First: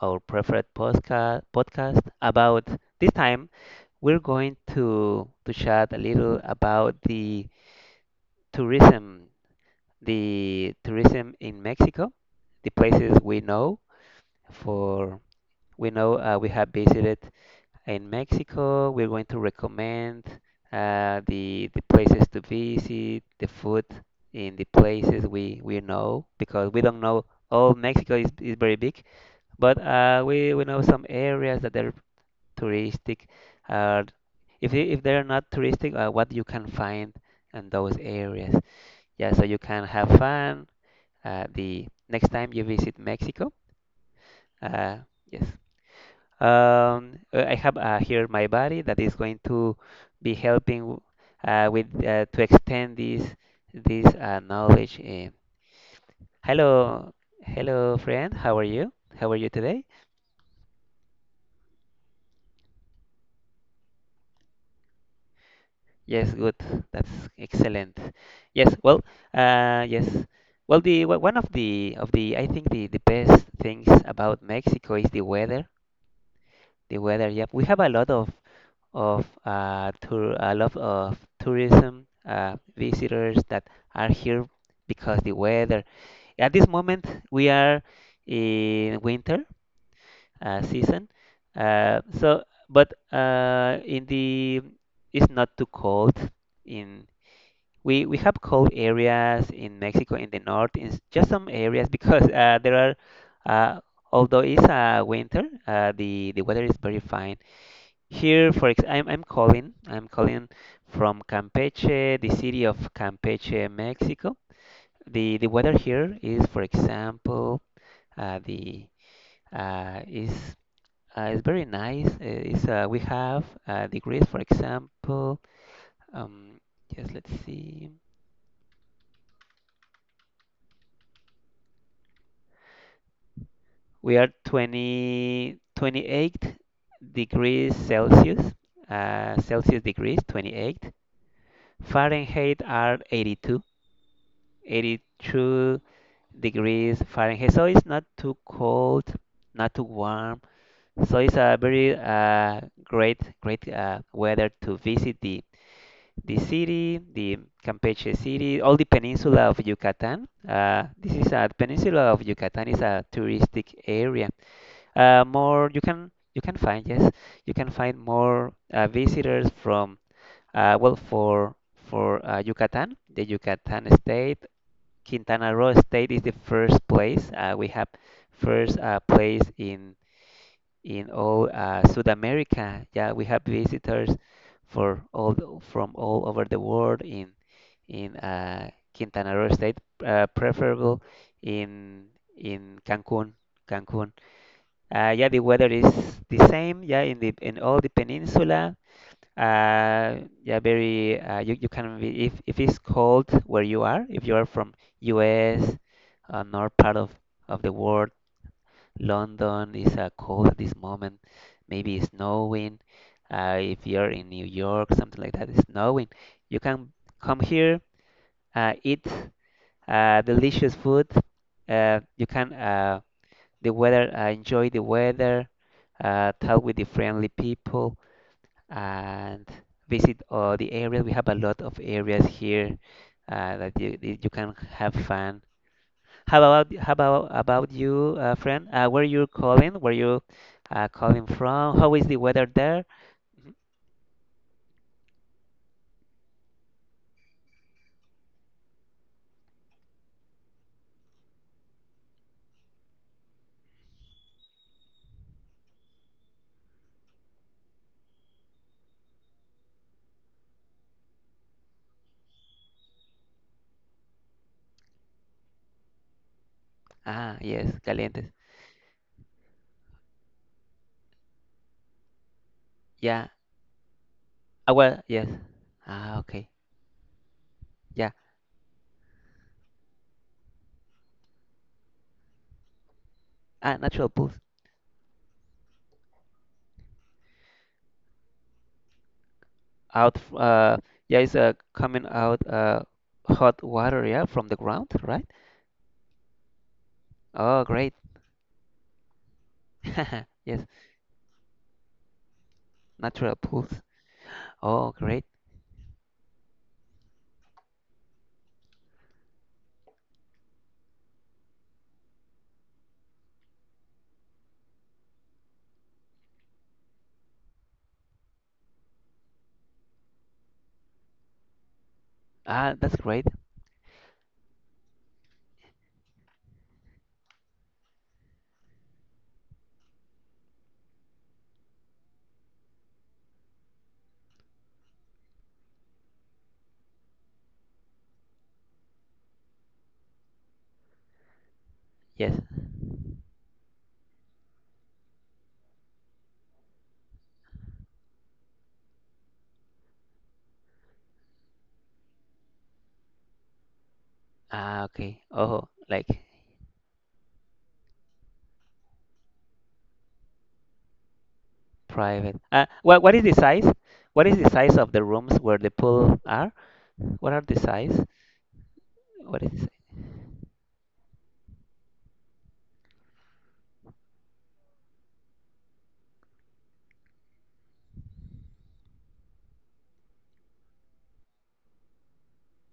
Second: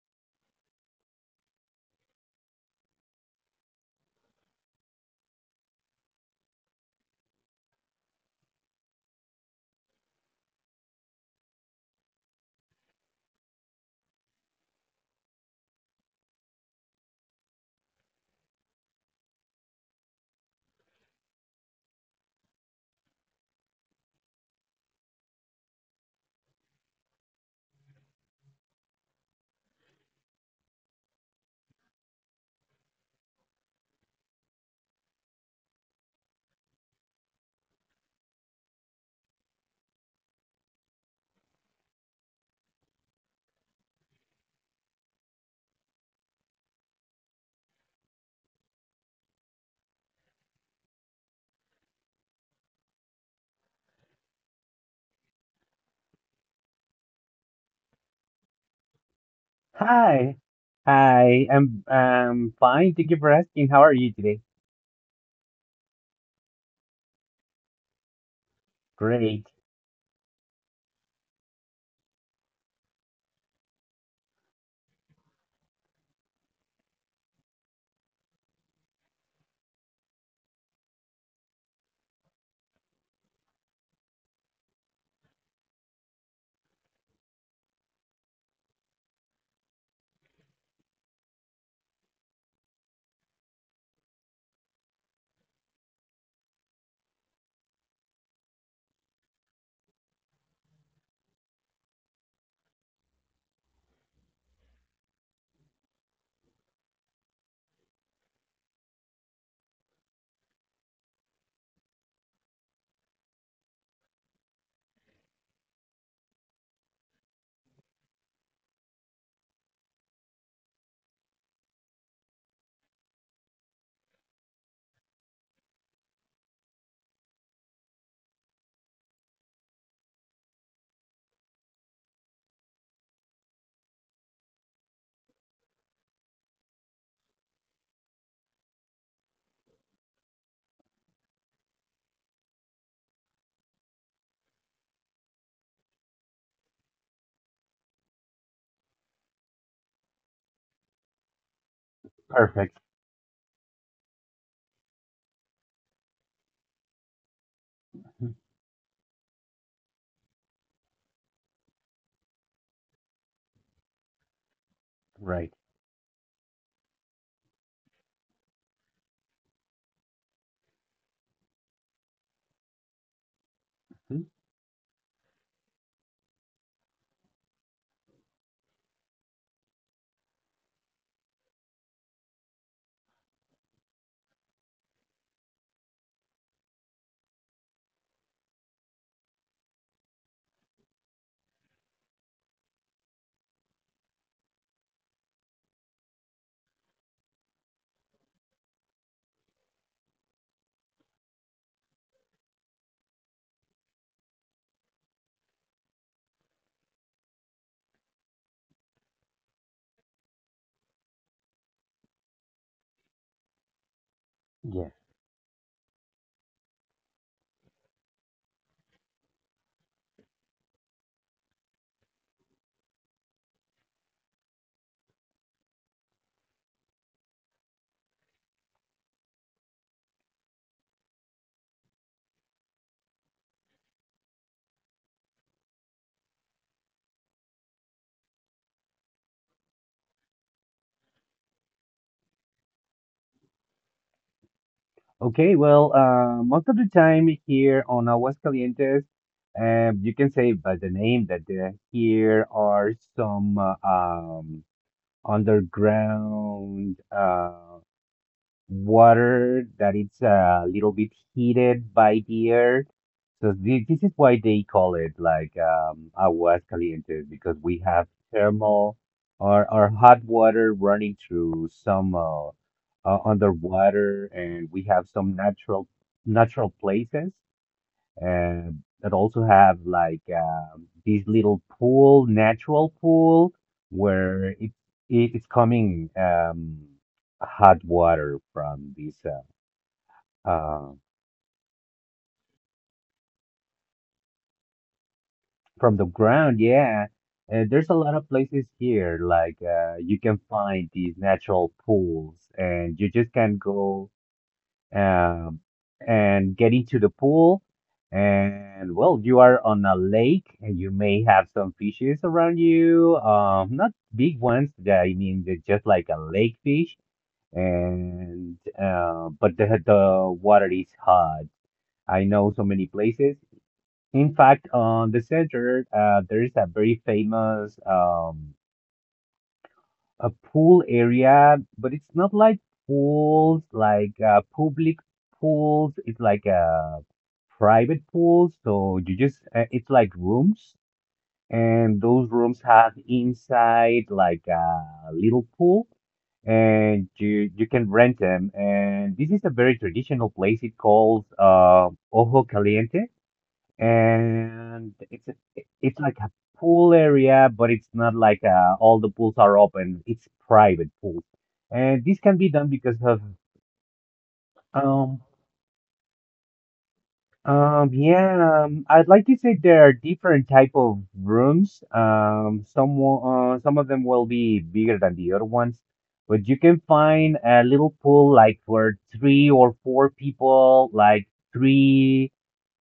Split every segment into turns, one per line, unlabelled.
our preferred podcast about this time we're going to chat a little about tourism, the tourism in Mexico, the places we know for we know we have visited in Mexico. We're going to recommend the places to visit, the food in the places we know because we don't know all Mexico is very big but we know some areas that are touristic. Uh, if they're not touristic, what you can find in those areas. Yeah, so you can have fun. The next time you visit Mexico, uh, yes. I have here my buddy that is going to be with to extend this knowledge. Eh. Hello, hello, friend. How are you? How are you today?
Hi, I am fine. Thank you for asking. How are you today?
Yes, good. That's excellent. Yes, well,
Great.
yes. Well, one of the I think the best things about Mexico is the weather. The weather, yep. We have a lot of tour a lot of tourism visitors that are here because the weather. At this moment, we are in winter season. So, but in the it's not too cold in we have cold areas in Mexico in the north in just some areas because there are, uh, although it's winter, the weather is very fine here, I'm calling from Campeche, the city of Campeche, Mexico. The weather here is for example the uh, is is very nice, is we have degrees for example, um, just let's see. We are 20, 28 degrees Celsius, Celsius degrees, 28. Fahrenheit are 82, 82 degrees Fahrenheit. So it's not too cold, not too warm. So it's a very
Perfect.
great weather to visit the city, the Campeche
Mhm.
city, all the peninsula of Yucatan. This is a peninsula of Yucatan, is a touristic area,
Right.
more you can find, yes, you can find more visitors from, well for Yucatan, the Yucatan
Mhm.
state. Quintana Roo state is the first place, we have first place in all South America, yeah, we have visitors from all over the world in in uh, Quintana Roo state, preferable in Cancun, Cancun yeah, the weather is the same. Yeah, in the in all the peninsula. Yeah, very. You can be if it's cold where you are. If you are from U.S., north part of the world, London is cold at this moment. Maybe it's snowing. If you're in New
Yeah.
York, something like that, it's snowing. You can come here, eat delicious food. You can, enjoy the weather, talk with the friendly people, and visit all the areas. We have a lot of areas here, that you can have fun. How about you, friend? Where you calling? Where you calling from? How is the weather there?
Okay. Well, most of the time here on Aguascalientes, you can say by the name that here are some underground. Water that it's a little bit heated by the earth. So this is why they call it like aguas calientes
Ah,
because we
yes,
have
calientes.
thermal, or hot water running through some
Yeah.
underwater, and
Ah,
we
well,
have
yes.
some natural
Ah, okay.
natural places
Yeah.
and that also have like this little pool, natural pool,
Ah, natural pools.
where it's coming hot water from this
Out. f-
uh,
Uh,
uh,
yeah, it's coming out, hot water, yeah, from the ground, right?
from the ground. Yeah, and
Oh,
there's a
great.
lot of places here, like you can
Yes,
find these natural pools, and you just
natural
can
pools.
go
Oh, great.
um, and get into the pool. And well, you are on a lake and you may have some fishes around you. Not big ones, I mean, they're just like a lake fish. And but the water is hot. I know so
Ah,
many
that's great.
places. In fact, on the center, there is a very famous a pool area, but it's not like pools, like public pools. It's like a private pool. So it's like rooms, and those
Yes.
rooms have inside like a little pool, and you can rent them. And this is a very traditional place. It calls Ojo Caliente,
Ah,
and
okay. Oh,
it's
like
like a pool area, but it's not like all the pools are open. It's private pools, and this can
private.
be done
Ah,
because
what
of
what is the size? What is the size of the
um
rooms where the pool are? What are the size?
yeah I'd like to
What
say
is the size?
there are different type of rooms. Some of them will be bigger than the other ones. But you can find a little pool like for three or four people, like three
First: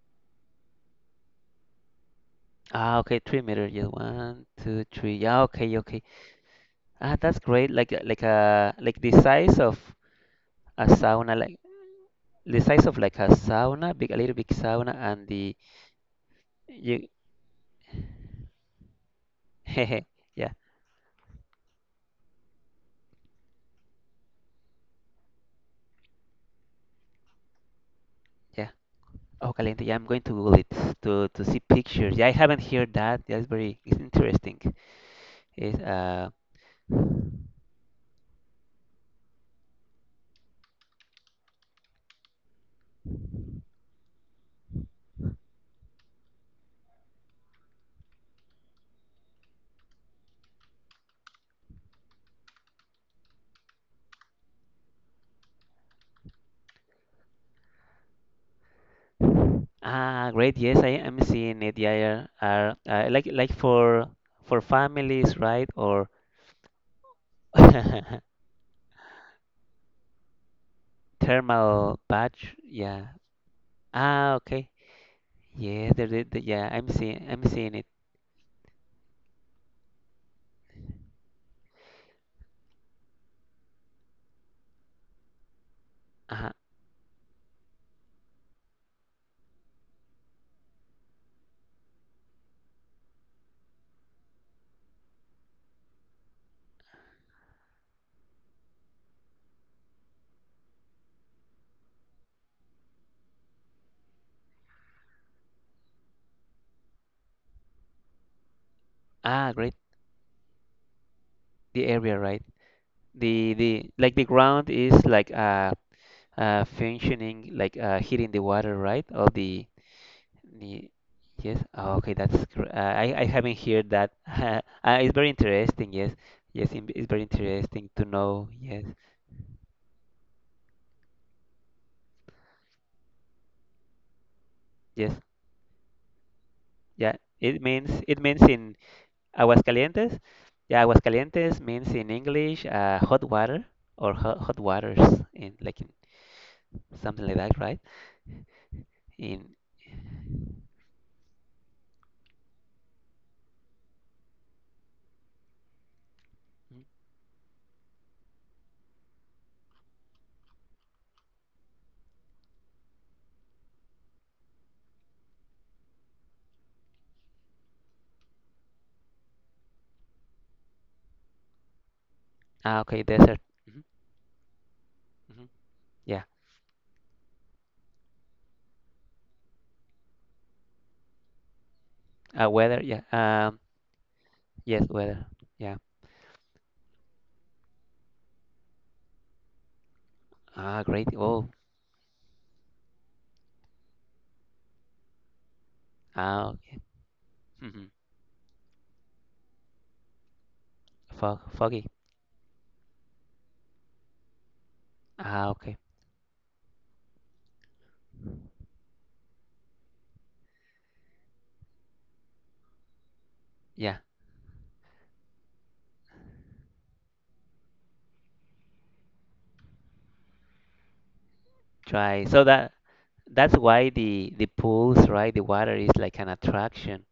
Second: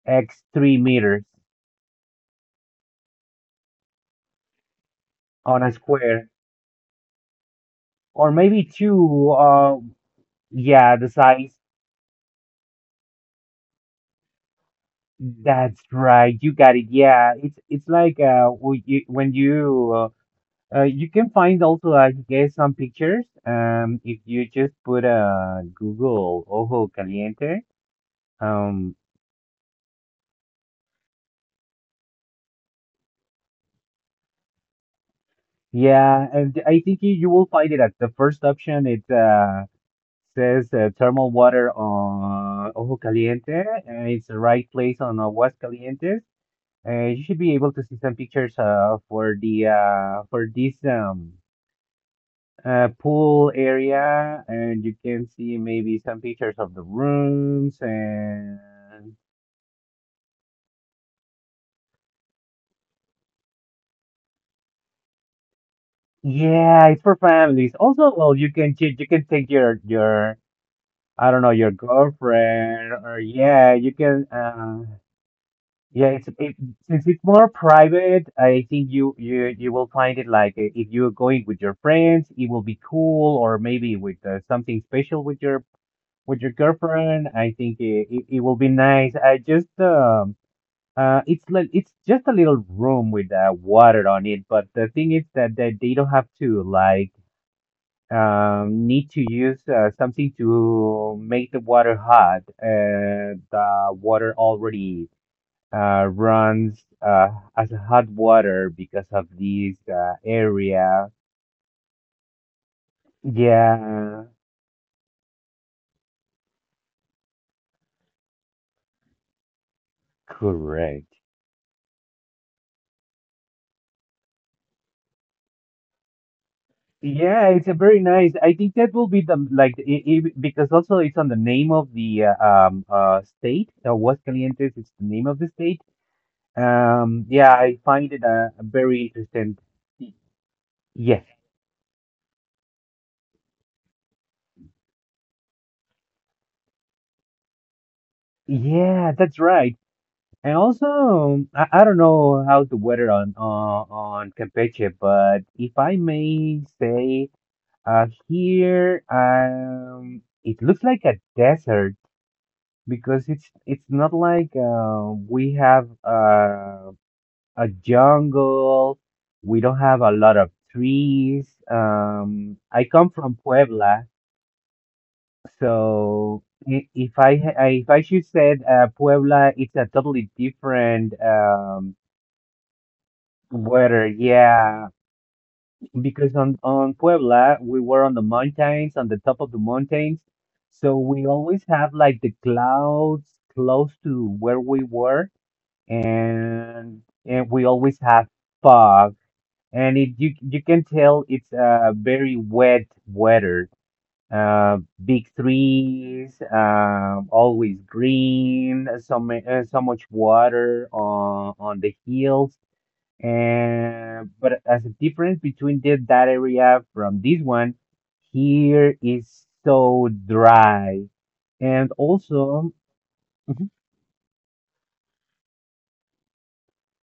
x three meters
Ah, okay, 3 meters. Yes, one, two, three. Yeah,
on a
okay, okay.
square.
Ah, that's great.
Or maybe
Like the
two.
size of a
Yeah, the
sauna,
size.
like the size of like a sauna, big a little big sauna, and the
That's right. You got it.
you.
Yeah, it's like w- you- when you
Yeah,
you can find also, I guess, some pictures. If you just put Google ojo caliente.
yeah.
Um,
Oh, Calendar, yeah, I'm going to Google it to see pictures. Yeah, I haven't heard that. That's very it's interesting. It's,
yeah, and I think you will find it at the first option. It says thermal water on ojo caliente. It's the right place on Aguascalientes. You should be able to see some pictures for the for this pool area, and you can see maybe some pictures of the rooms, and
ah, great. Yes, I am seeing it. Yeah, are, like, for families, right? Or
yeah, it's for families. Also, well, you can you can take your I don't know, your
thermal patch.
girlfriend,
Yeah.
or yeah, you can
Ah, okay. Yeah,
yeah. It's it,
yeah,
since it's
I'm
more
seeing it.
private, I think you will find it like if you're going with your friends, it will be cool, or maybe with something special with your with
Uh-huh.
your girlfriend. I think it will be nice. I just it's just a little room with water on it, but the thing is that, they don't have to, like, need to use something to make the water hot. The water already runs as hot water because of
Ah, great.
this area.
The area, right? The like the
Yeah,
ground is like functioning like heating the water, right? All the Ye-
correct.
Yes. Oh, okay, I haven't heard that. It's very interesting. Yes, yes, it's very
Yeah, it's a
interesting
very
to
nice.
know.
I think
Yes,
that will be the, like, I, because also it's on the name of the state. Aguascalientes is the
yes,
name of the state.
yeah.
Yeah,
It
I
means
find
it
it
means in
very interesting. Y-
Aguascalientes. Yeah,
Yes,
Aguascalientes means in English, hot water, or hot waters, in like in something like that, right?
yeah, that's
In
right. And also, I don't know how's the weather on Campeche, but if I may
Mm.
say, here, it looks like a desert, because it's not like we have a jungle. We don't have a lot of trees.
Ah,
I
okay,
come from
desert. hmm
Puebla,
hmm Yeah,
so if I should say Puebla, it's a totally different
weather. Yeah,
weather.
yes,
Yeah,
weather. Yeah.
because on Puebla we were on the mountains, on the top of the mountains,
Ah,
so
great.
we
Oh,
always have like the clouds close to where we were,
ah, okay.
and we always have fog, and it you can tell
Fog,
it's a
foggy.
very wet weather, uh big
Ah, okay.
trees, always green, so so much water on the hills.
Yeah,
And but as a difference between that area from this one, here is so dry. And
try. So that
also
that's
Mhm.
why the pools, right? The water is like an attraction.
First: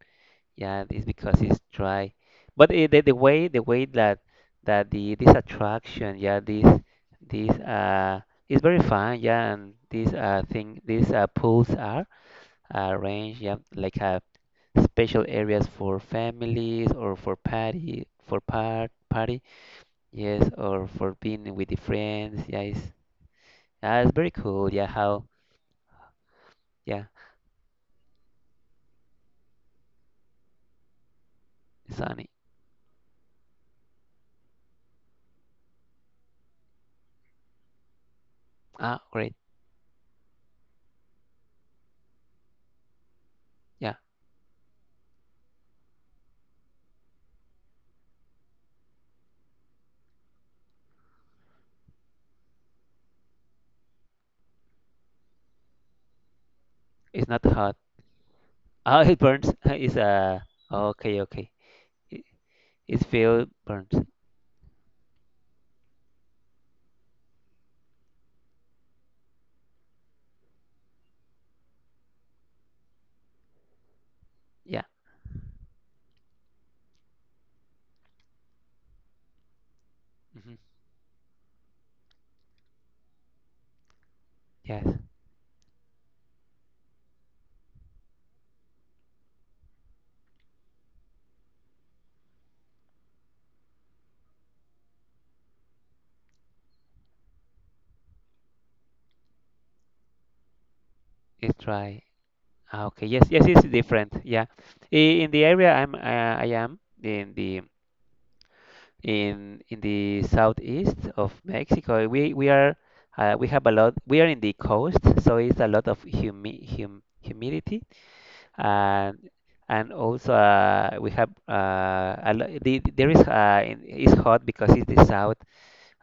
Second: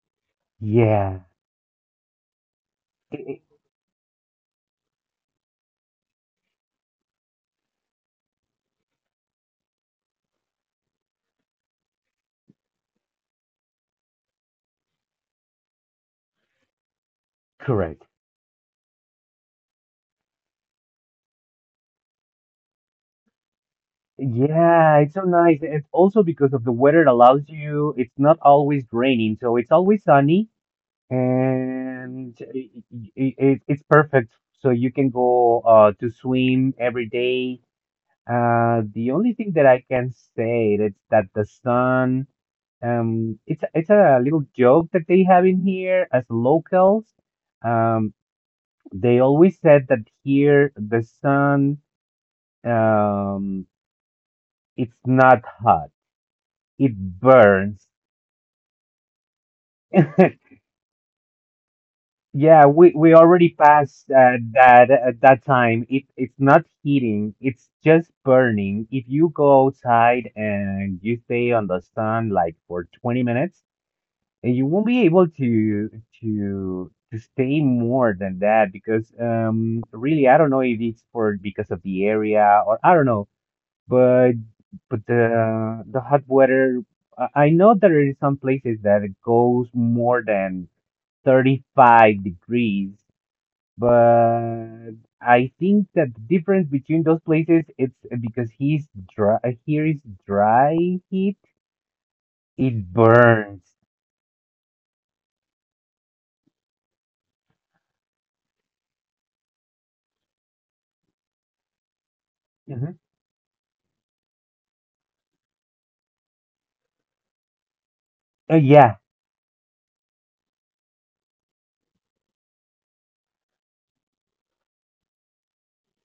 Yeah, it's
Yeah,
because it's dry. But it, the, the
i- i-
way the way that the this attraction, yeah, this, this uh is very fun. Yeah, and these thing, these pools are arranged, yeah, like special areas for families, or for
correct.
party for party. Yes, or for being with the friends. Yeah, it's yeah, it's very cool. Yeah,
Yeah, it's so
how?
nice. It's also because of the weather
Yeah,
allows you, it's not always raining, so it's always sunny,
it's sunny.
and it's perfect. So you can go to swim every day.
Ah,
The only
great.
thing that I can say is that the sun, it's
Yeah,
a little joke that they have in here as locals. Um, they always said that here the sun, um, it's not hot. It
it's not hot.
burns.
Ah, it burns. It's okay, okay. It,
Yeah, we we
feel
already
burns.
passed that at that time. It's not heating, it's just burning. If you go outside and you stay on the sun like for 20 minutes, and you
Yeah.
won't be able to stay more than that, because really I don't
hmm
know if it's for because of the area, or I don't know, but
Yes,
the hot weather, I know there is some places that it goes more than 35 degrees, but I think that the difference between those places it's because he's dry. Here is dry heat,
it's dry. Ah,
it
okay. Yes, yes, it's
burns.
different. Yeah, I- in the area I'm, I am in the southeast of Mexico. We are,
Mhm.
we have a lot. We are in the coast, so it's a lot of humidity,
Yeah,
and also, we have, a lo- the- there is, it's hot because it's the south,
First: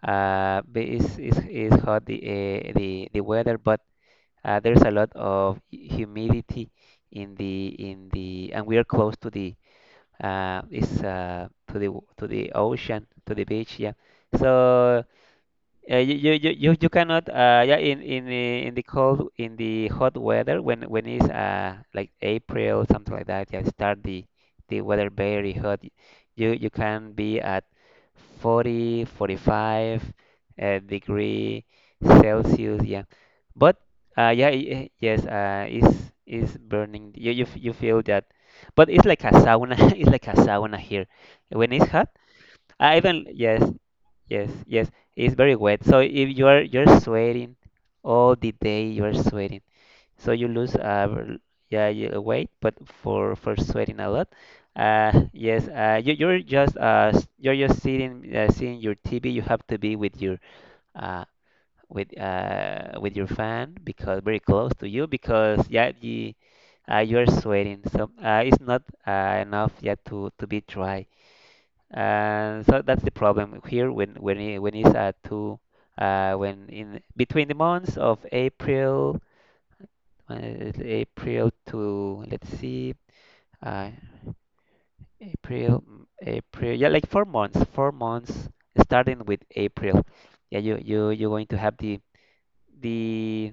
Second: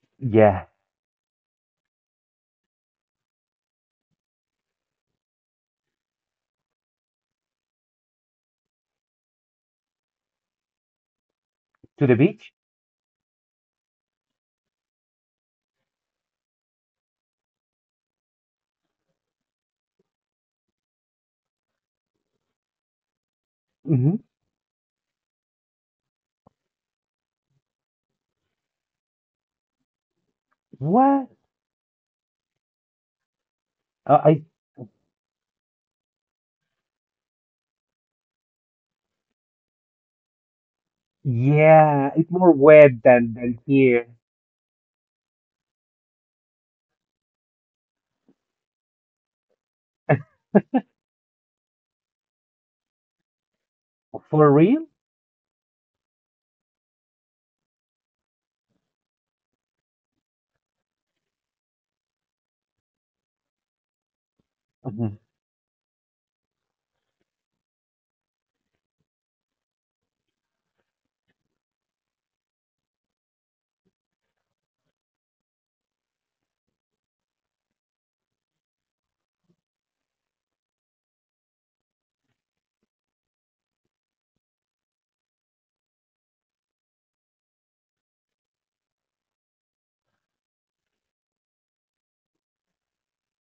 yeah.
but it's hot the, the weather, but there's a lot of humidity in the and we are close to the, is
To the
to the
beach?
ocean, to the beach, yeah, so, you cannot, yeah, in the, in the cold, in the hot weather, when it's like April, something like that, yeah, start
Hmm.
the weather very hot, you can be at forty forty five 45
What?
degree Celsius, yeah, but
I
yes, it's burning, you feel that, but it's like a sauna. It's like a sauna here when it's hot.
yeah, it's more
I
wet
even
than
Yes.
here.
Yes, yes, it's very wet. So if you're sweating all the day, you are sweating. So you lose, yeah, you, weight, but for sweating a lot,
For real?
yes, you're just, you're just sitting, seeing your TV. You have to be with your uh with your fan, because very close to you,
Hmm.
because yeah, you, you are sweating. So it's not enough yet to be dry. And so that's the problem here, when when it's at two, when, in between the months of April, uh, April to let's see, uh, April, mm, April, yeah, like 4 months starting with April. Yeah, you're going to have the, the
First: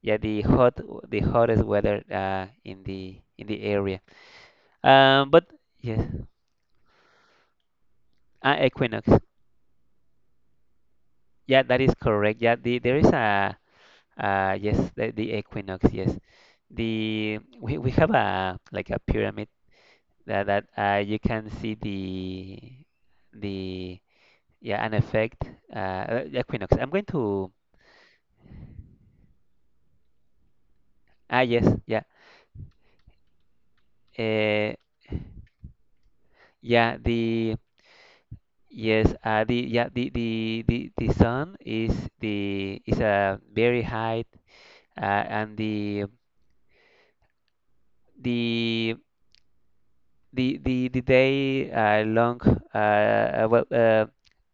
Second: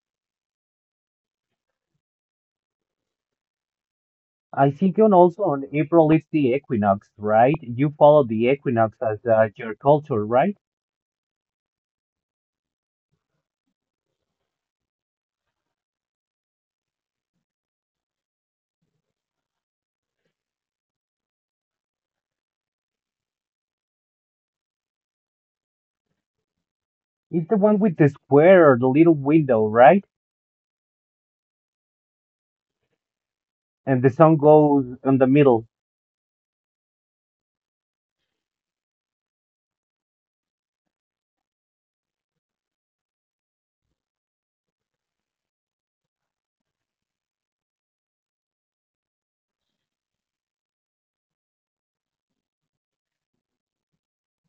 yeah, the hot, the hottest weather in the area.
I think on also
But
on
Yes.
April it's the equinox, right? You follow the equinox
Equinox,
as your culture, right?
yeah, that is correct, yeah, the, there is a, yes, the equinox, yes. The We have a like a pyramid, that, you can see the, the yeah, an effect, equinox. I'm going to,
It's the one with the square or the little window, right?
ah, yes, yeah,
And the sun
uh,
goes in the middle.
yeah, the, yes, the, yeah, the the sun is, the is a very high, and the the the day, long, uh, uh, well uh,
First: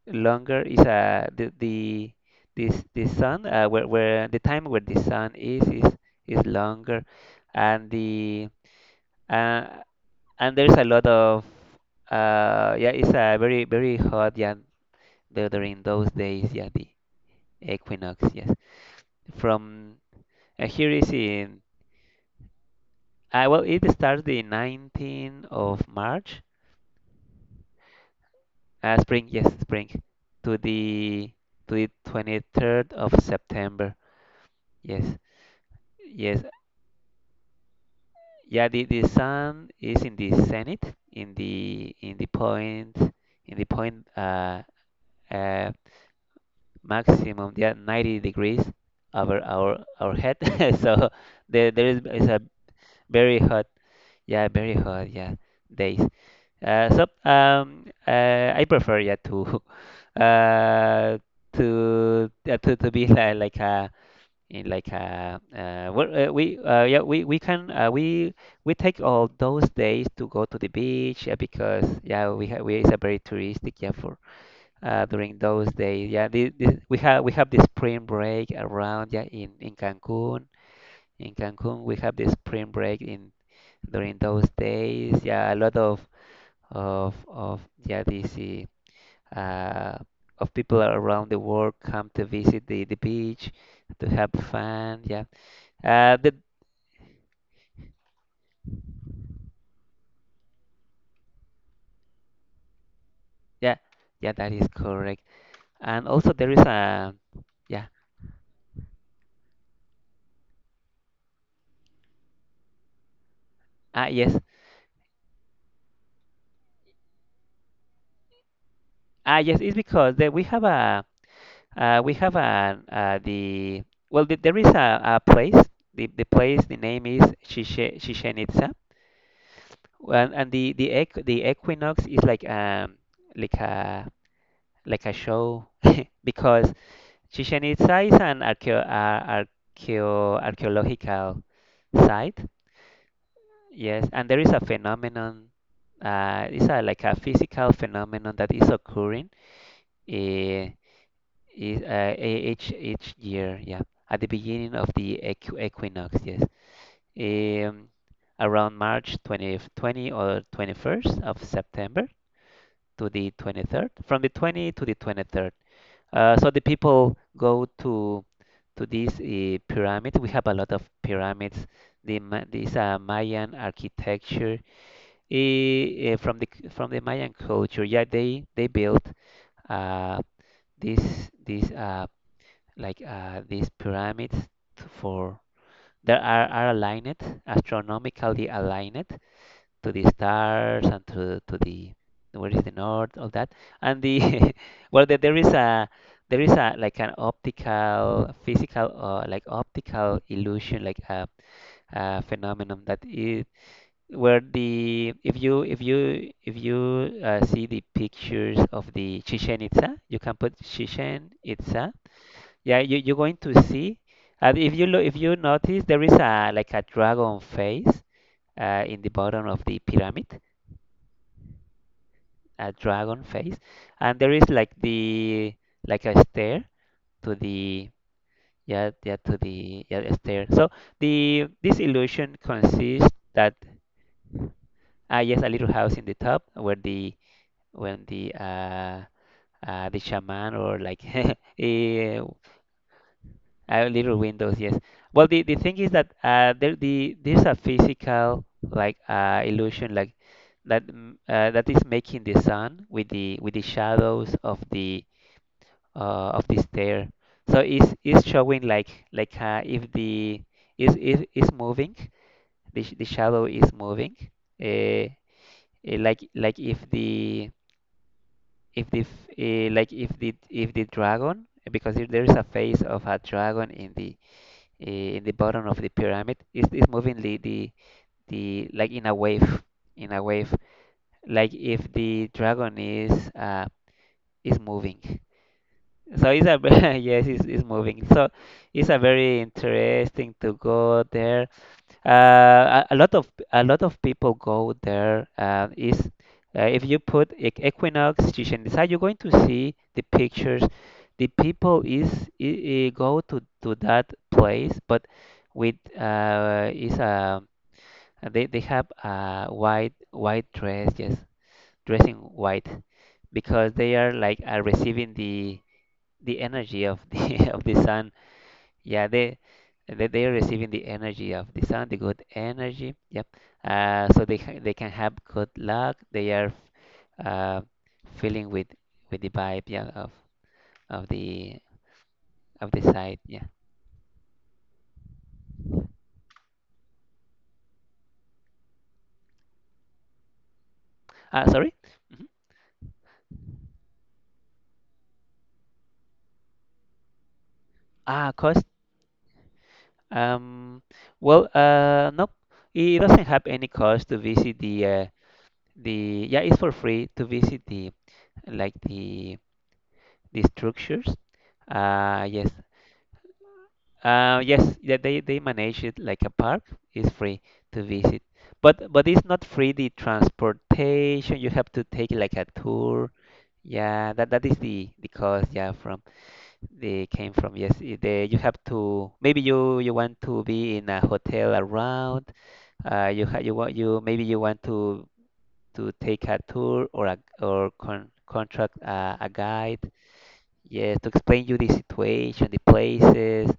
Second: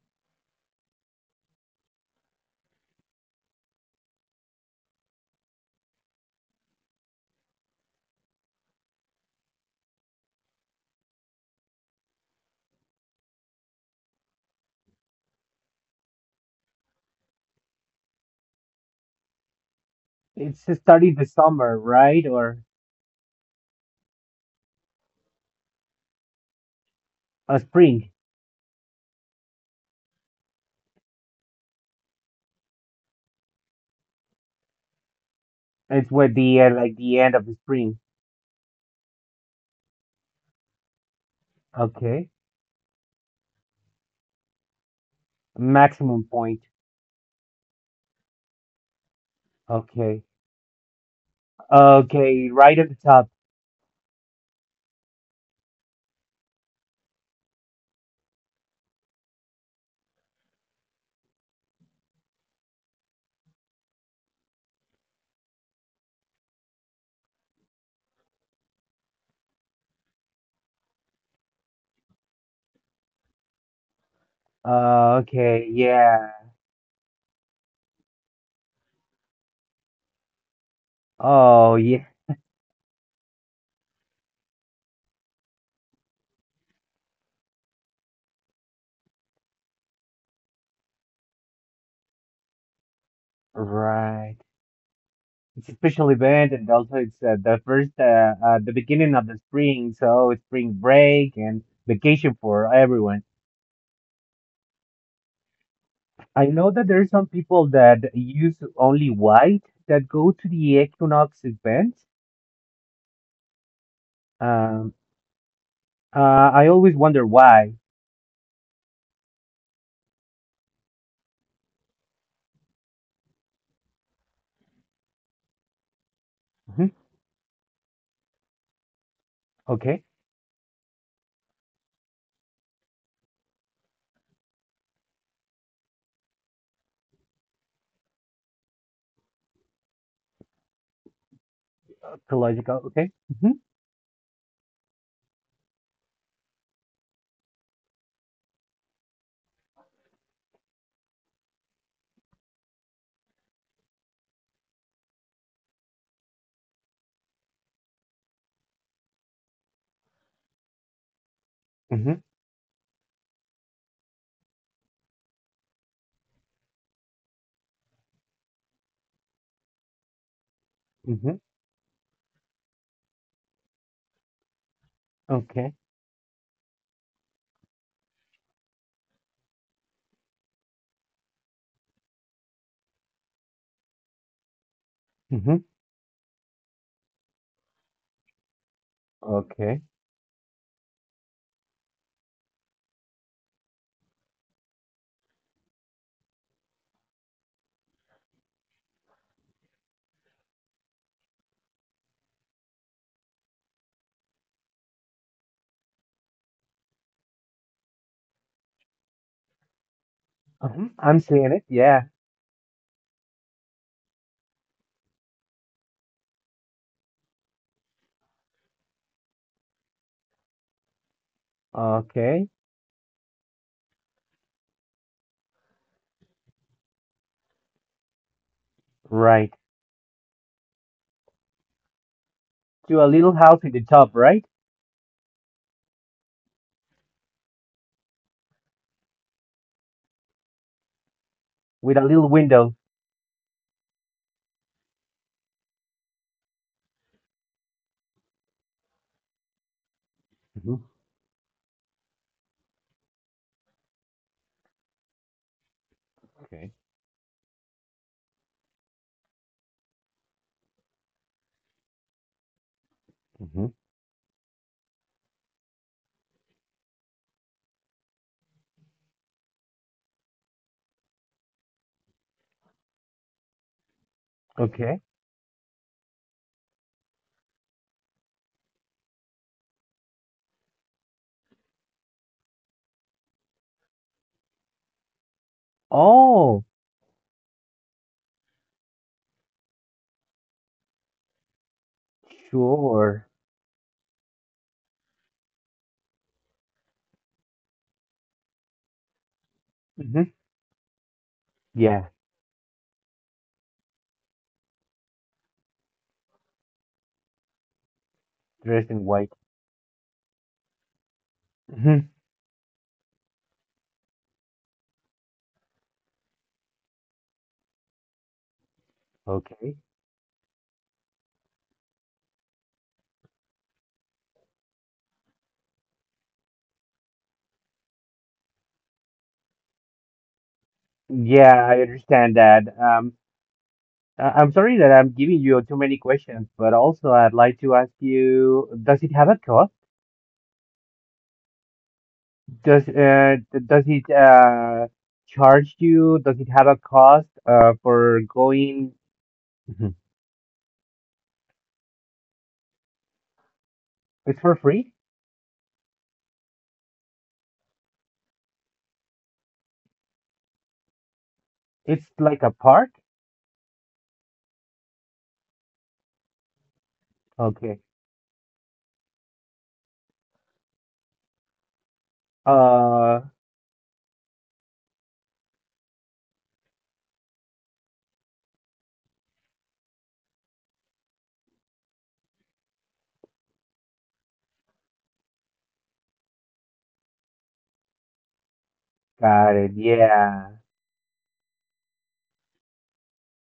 longer, is the, this the sun, where, the time where the sun is, is longer, and the, uh, and there's a lot of, yeah, it's very very hot, yeah, the, during those days, yeah, the equinox, yes, from,
It's
here is
starting the
in,
summer, right? Or
well, it starts the 19th of March.
a spring.
Spring, yes, spring. To the to the 23rd of September. Yes.
It's with
Yes.
the, like, the end of the spring.
Yeah, the sun is in the zenith, in the
Okay.
point, in the point uh, uh
Maximum point.
maximum, yeah, 90 degrees over
Okay.
our head. So there is
Okay,
a
right at the top.
very hot, yeah, very hot, yeah, days. So I prefer, yeah, to uh to be like a in like where, we yeah we can, we take all those days to go to the beach, yeah, because, yeah, we ha we it's a very touristic, yeah. for During
Okay,
those days,
yeah.
yeah, we have, we have the spring break around, yeah, in Cancun. In
Oh,
Cancun
yeah.
we have the spring break in during those days. Yeah, a lot of, yeah, this uh uh, of people around the world come to visit the beach to have
Right.
fun, yeah.
It's a special
uh, the,
event, and also it's the beginning of the spring, so it's spring break and vacation for everyone.
yeah, yeah, that is correct. And also
I
there is
know that there are
a,
some people
yeah,
that use only white that go to the equinox events.
ah, yes.
Um, uh, I always wonder why.
Yes, it's because that we have a, we have an, the, well, the, there is a place. The
Hmm.
the name is Chichen Itza.
Okay,
And, the equinox is like a, like a show. Because Chichen Itza is an archaeological site.
ecological. Okay. Hmm.
Yes, and there is a phenomenon. It's a like a physical phenomenon that is occurring, eh, each year, yeah, at the beginning of the equinox, yes. um, Around March 20, 20 or 21st of September,
Hmm.
to the 23rd, from the 20 to the 23rd. So the people go to these, pyramids. We have a lot of
Hmm.
pyramids. The Ma- this Mayan architecture,
Okay.
from the, from the Mayan culture. Yeah, they built, uh, these these uh, these pyramids for
Hmm.
that are aligned, astronomically aligned
Okay.
to the stars and to the, where is the north, all that. And the well, there is a, there is a like an optical, physical, like optical illusion, like a phenomenon, that it where the if you if you, see the pictures of the Chichen Itza, you can put
uh I'm
Chichen
seeing it.
Itza.
Yeah.
Yeah, you, you're going to see. If you look, if you notice, there is a like a dragon face, in the bottom of the pyramid,
Okay.
a dragon face. And there is like the, like a stair to the, yeah yeah to
Right.
the yeah a stair. So the this illusion
To a
consists,
little house
that,
in the top, right?
ah, yes, a little house in the top, where the, when the shaman, or like
With a little
eh,
window.
little windows, yes. Well, the thing is that, the there's a physical, like,
Hmm.
illusion, that is making the sun with the, with the shadows of the,
Okay.
of the stair. So it's showing like, if the is moving,
Hmm.
the shadow is moving. Uh, like if the, if the like if the, if the dragon, because if there is a face of a dragon in the,
Okay.
in the bottom of the pyramid, is moving the, like in a wave, in a wave, like if the dragon is, uh, is moving. So it's
Oh,
a yes, it's moving, so it's a very interesting to go there. Uh,
sure.
a lot of people go there. Is, if you put Equinox Chichen Itza, you're going to see the
Hmm.
pictures. The people
Yeah.
is go to that place, but with, is a, they have
Dressed in white.
a white white dress, yes,
Hmm.
dressing white, because they are like, receiving the energy of the of the sun. Yeah,
Okay.
they are receiving the energy of the sun, the good energy. Yep. So they can have good luck. They are, uh, feeling with the vibe, yeah, of
Yeah,
the,
I understand that.
of the site. Yeah.
I'm sorry that I'm giving you too many questions, but also I'd like to ask you, does it have a cost?
Ah, sorry. Mhm.
Does it charge you? Does it have a cost for
Ah, cost.
going? Mhm.
Um. Well, no, it doesn't have any cost to
It's for
visit the,
free?
the, yeah. It's for free to visit the, like the structures.
It's like
Yes.
a park?
Yes, yeah, they manage it like a park. It's free
Okay.
to visit, but it's not free the transportation. You have to take like a tour.
Uh,
Yeah, that that is the cost. Yeah, from, they came from, yes. They, you have to, maybe you you want to be in a hotel around. You want, you maybe you want to take a tour, or a, or contract, a
got it.
guide.
Yeah.
Yes, to explain you the situation, the places.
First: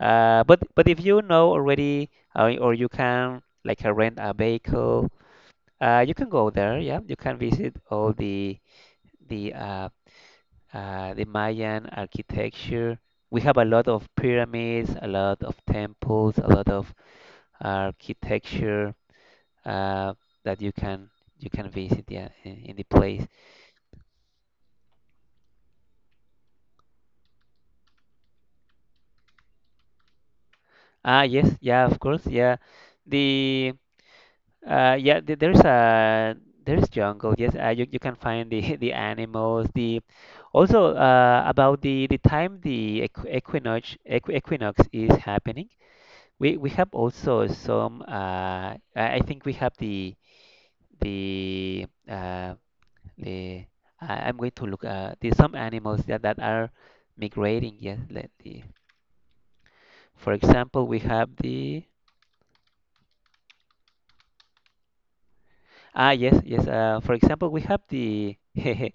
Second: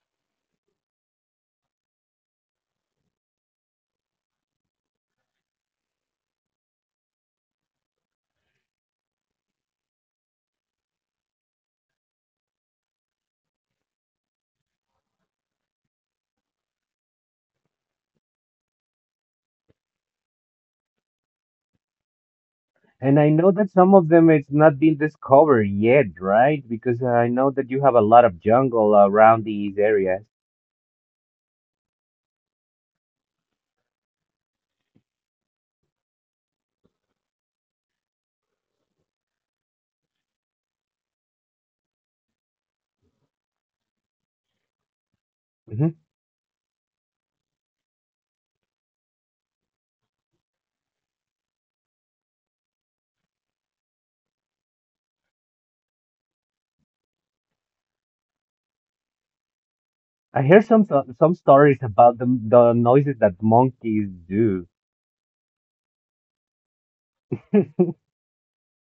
But if you know already, or you can like, rent a vehicle, you can go there. Yeah, you can visit all the, the Mayan architecture. We have a lot of pyramids, a lot of temples, a lot of architecture, uh, that you can, you can visit. Yeah, in the place.
And I know that some of them it's not been discovered yet, right? Because I know that you have a lot of jungle around these areas.
Ah, yes, yeah, of course, yeah. The, uh, yeah, there's a, there's jungle. Yes, you you can find the the animals. The, also, about the time, the equinox, equinox is happening. We have also some. I think we have the, the. I'm going to look. There's some animals that that are migrating. Yes, let the. For
I hear some
example, we have
stories
the.
about the noises that monkeys do.
Ah, yes, yes. For example, we have the.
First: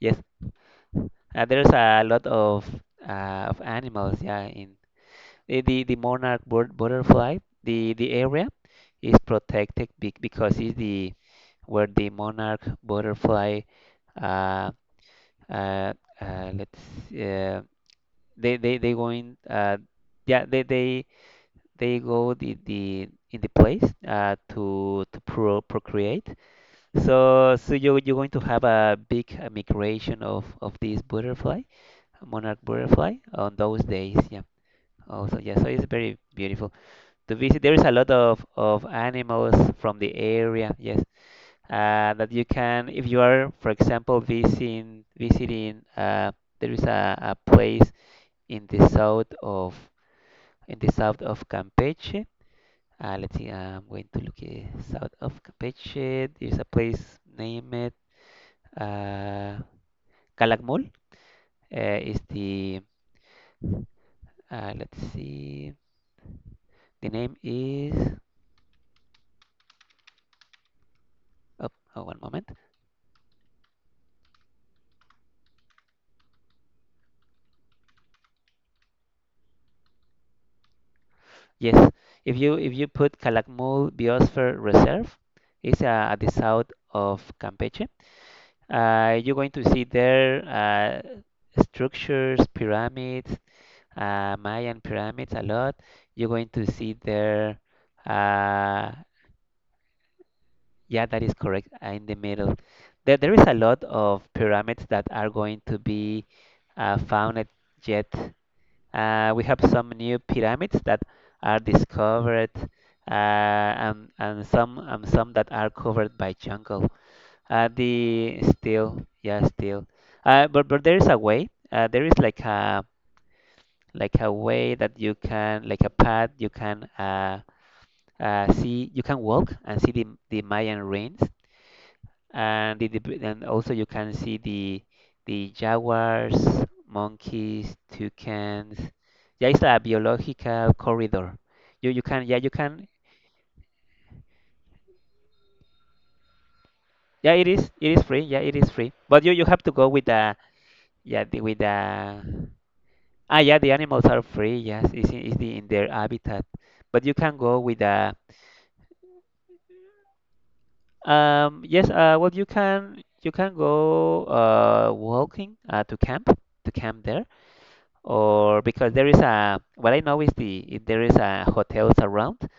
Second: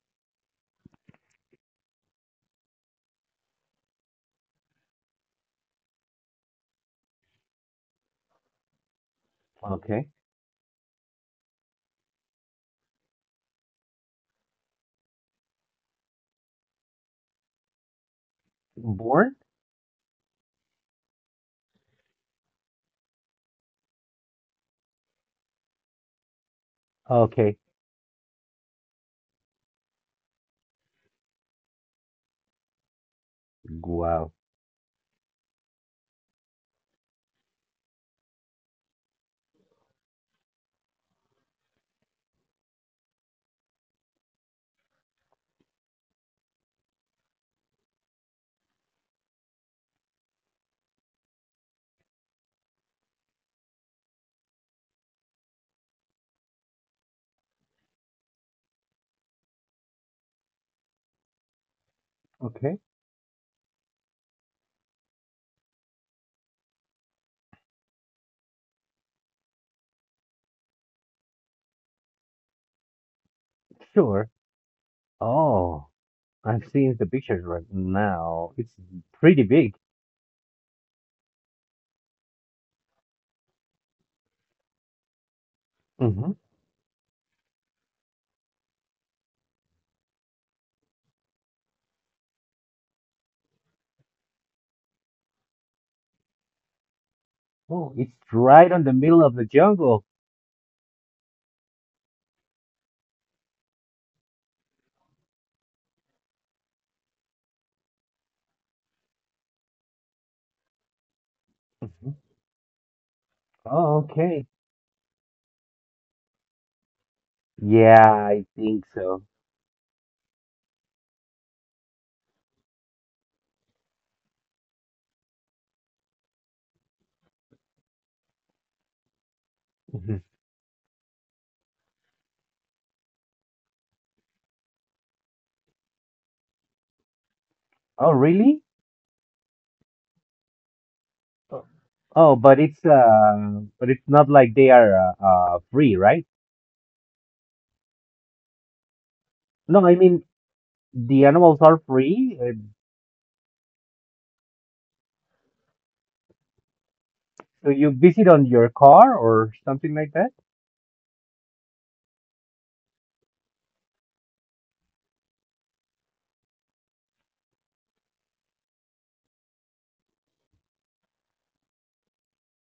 Yes. There's a lot of, of animals, yeah. In the monarch bird, butterfly, the area is protected,
Okay.
be because it's the, where the monarch butterfly, uh uh, let's they
Born?
going yeah they go the in the place, uh, to procreate. So
Okay.
so you you're going to have a big, migration of these butterflies, monarch butterfly, on those days.
Wow.
Yeah, also, yeah. So it's very beautiful to visit. There is a lot of animals from the area. Yes, that you can, if you are, for example, visiting. There is a place in the south of, in the south of Campeche. Let's see. I'm going to look at south of Campeche. There's a place named, uh, Calakmul. Is
Okay.
the, let's see. The name is, oh, oh, one moment.
Sure. Oh, I've seen the pictures right now. It's pretty big.
Yes, if you put Calakmul Biosphere Reserve, it's, at
Mm-hmm.
the south of Campeche. You're going to see there, structures, pyramids, Mayan pyramids, a lot. You're going to see there.
Oh, it's right on the
Uh,
middle of the jungle.
yeah, that is correct. Uh, in the middle, there is a lot of pyramids that are going to be, found yet. We have some new pyramids that are
Mm-hmm.
discovered,
Oh, okay.
and some, and some that are covered by jungle.
Yeah,
The
I think
still,
so.
yeah, still. But there is a way. There is like a, like a way that you can, like a path you can, see, you can walk and see
Mm-hmm.
the Mayan ruins, and the, and also you can see the jaguars, monkeys,
Oh, really?
toucans. Yeah, it's a biological corridor.
Oh,
You
oh,
can, yeah
but
you
it's
can,
uh, but it's not like they are free, right?
yeah it is, it is free, yeah it is free. But you have to
No, I
go with
mean
the,
the
yeah the,
animals
with
are
the,
free.
ah yeah the animals are free, yes it's in, it's the, in their habitat. But you can
So
go with
you
the,
visit on your car or something like that?
um, yes, uh, well you can, you can go, uh, walking, uh, to camp, to camp there. Or because there is a, what I know is the, if there is a hotels around,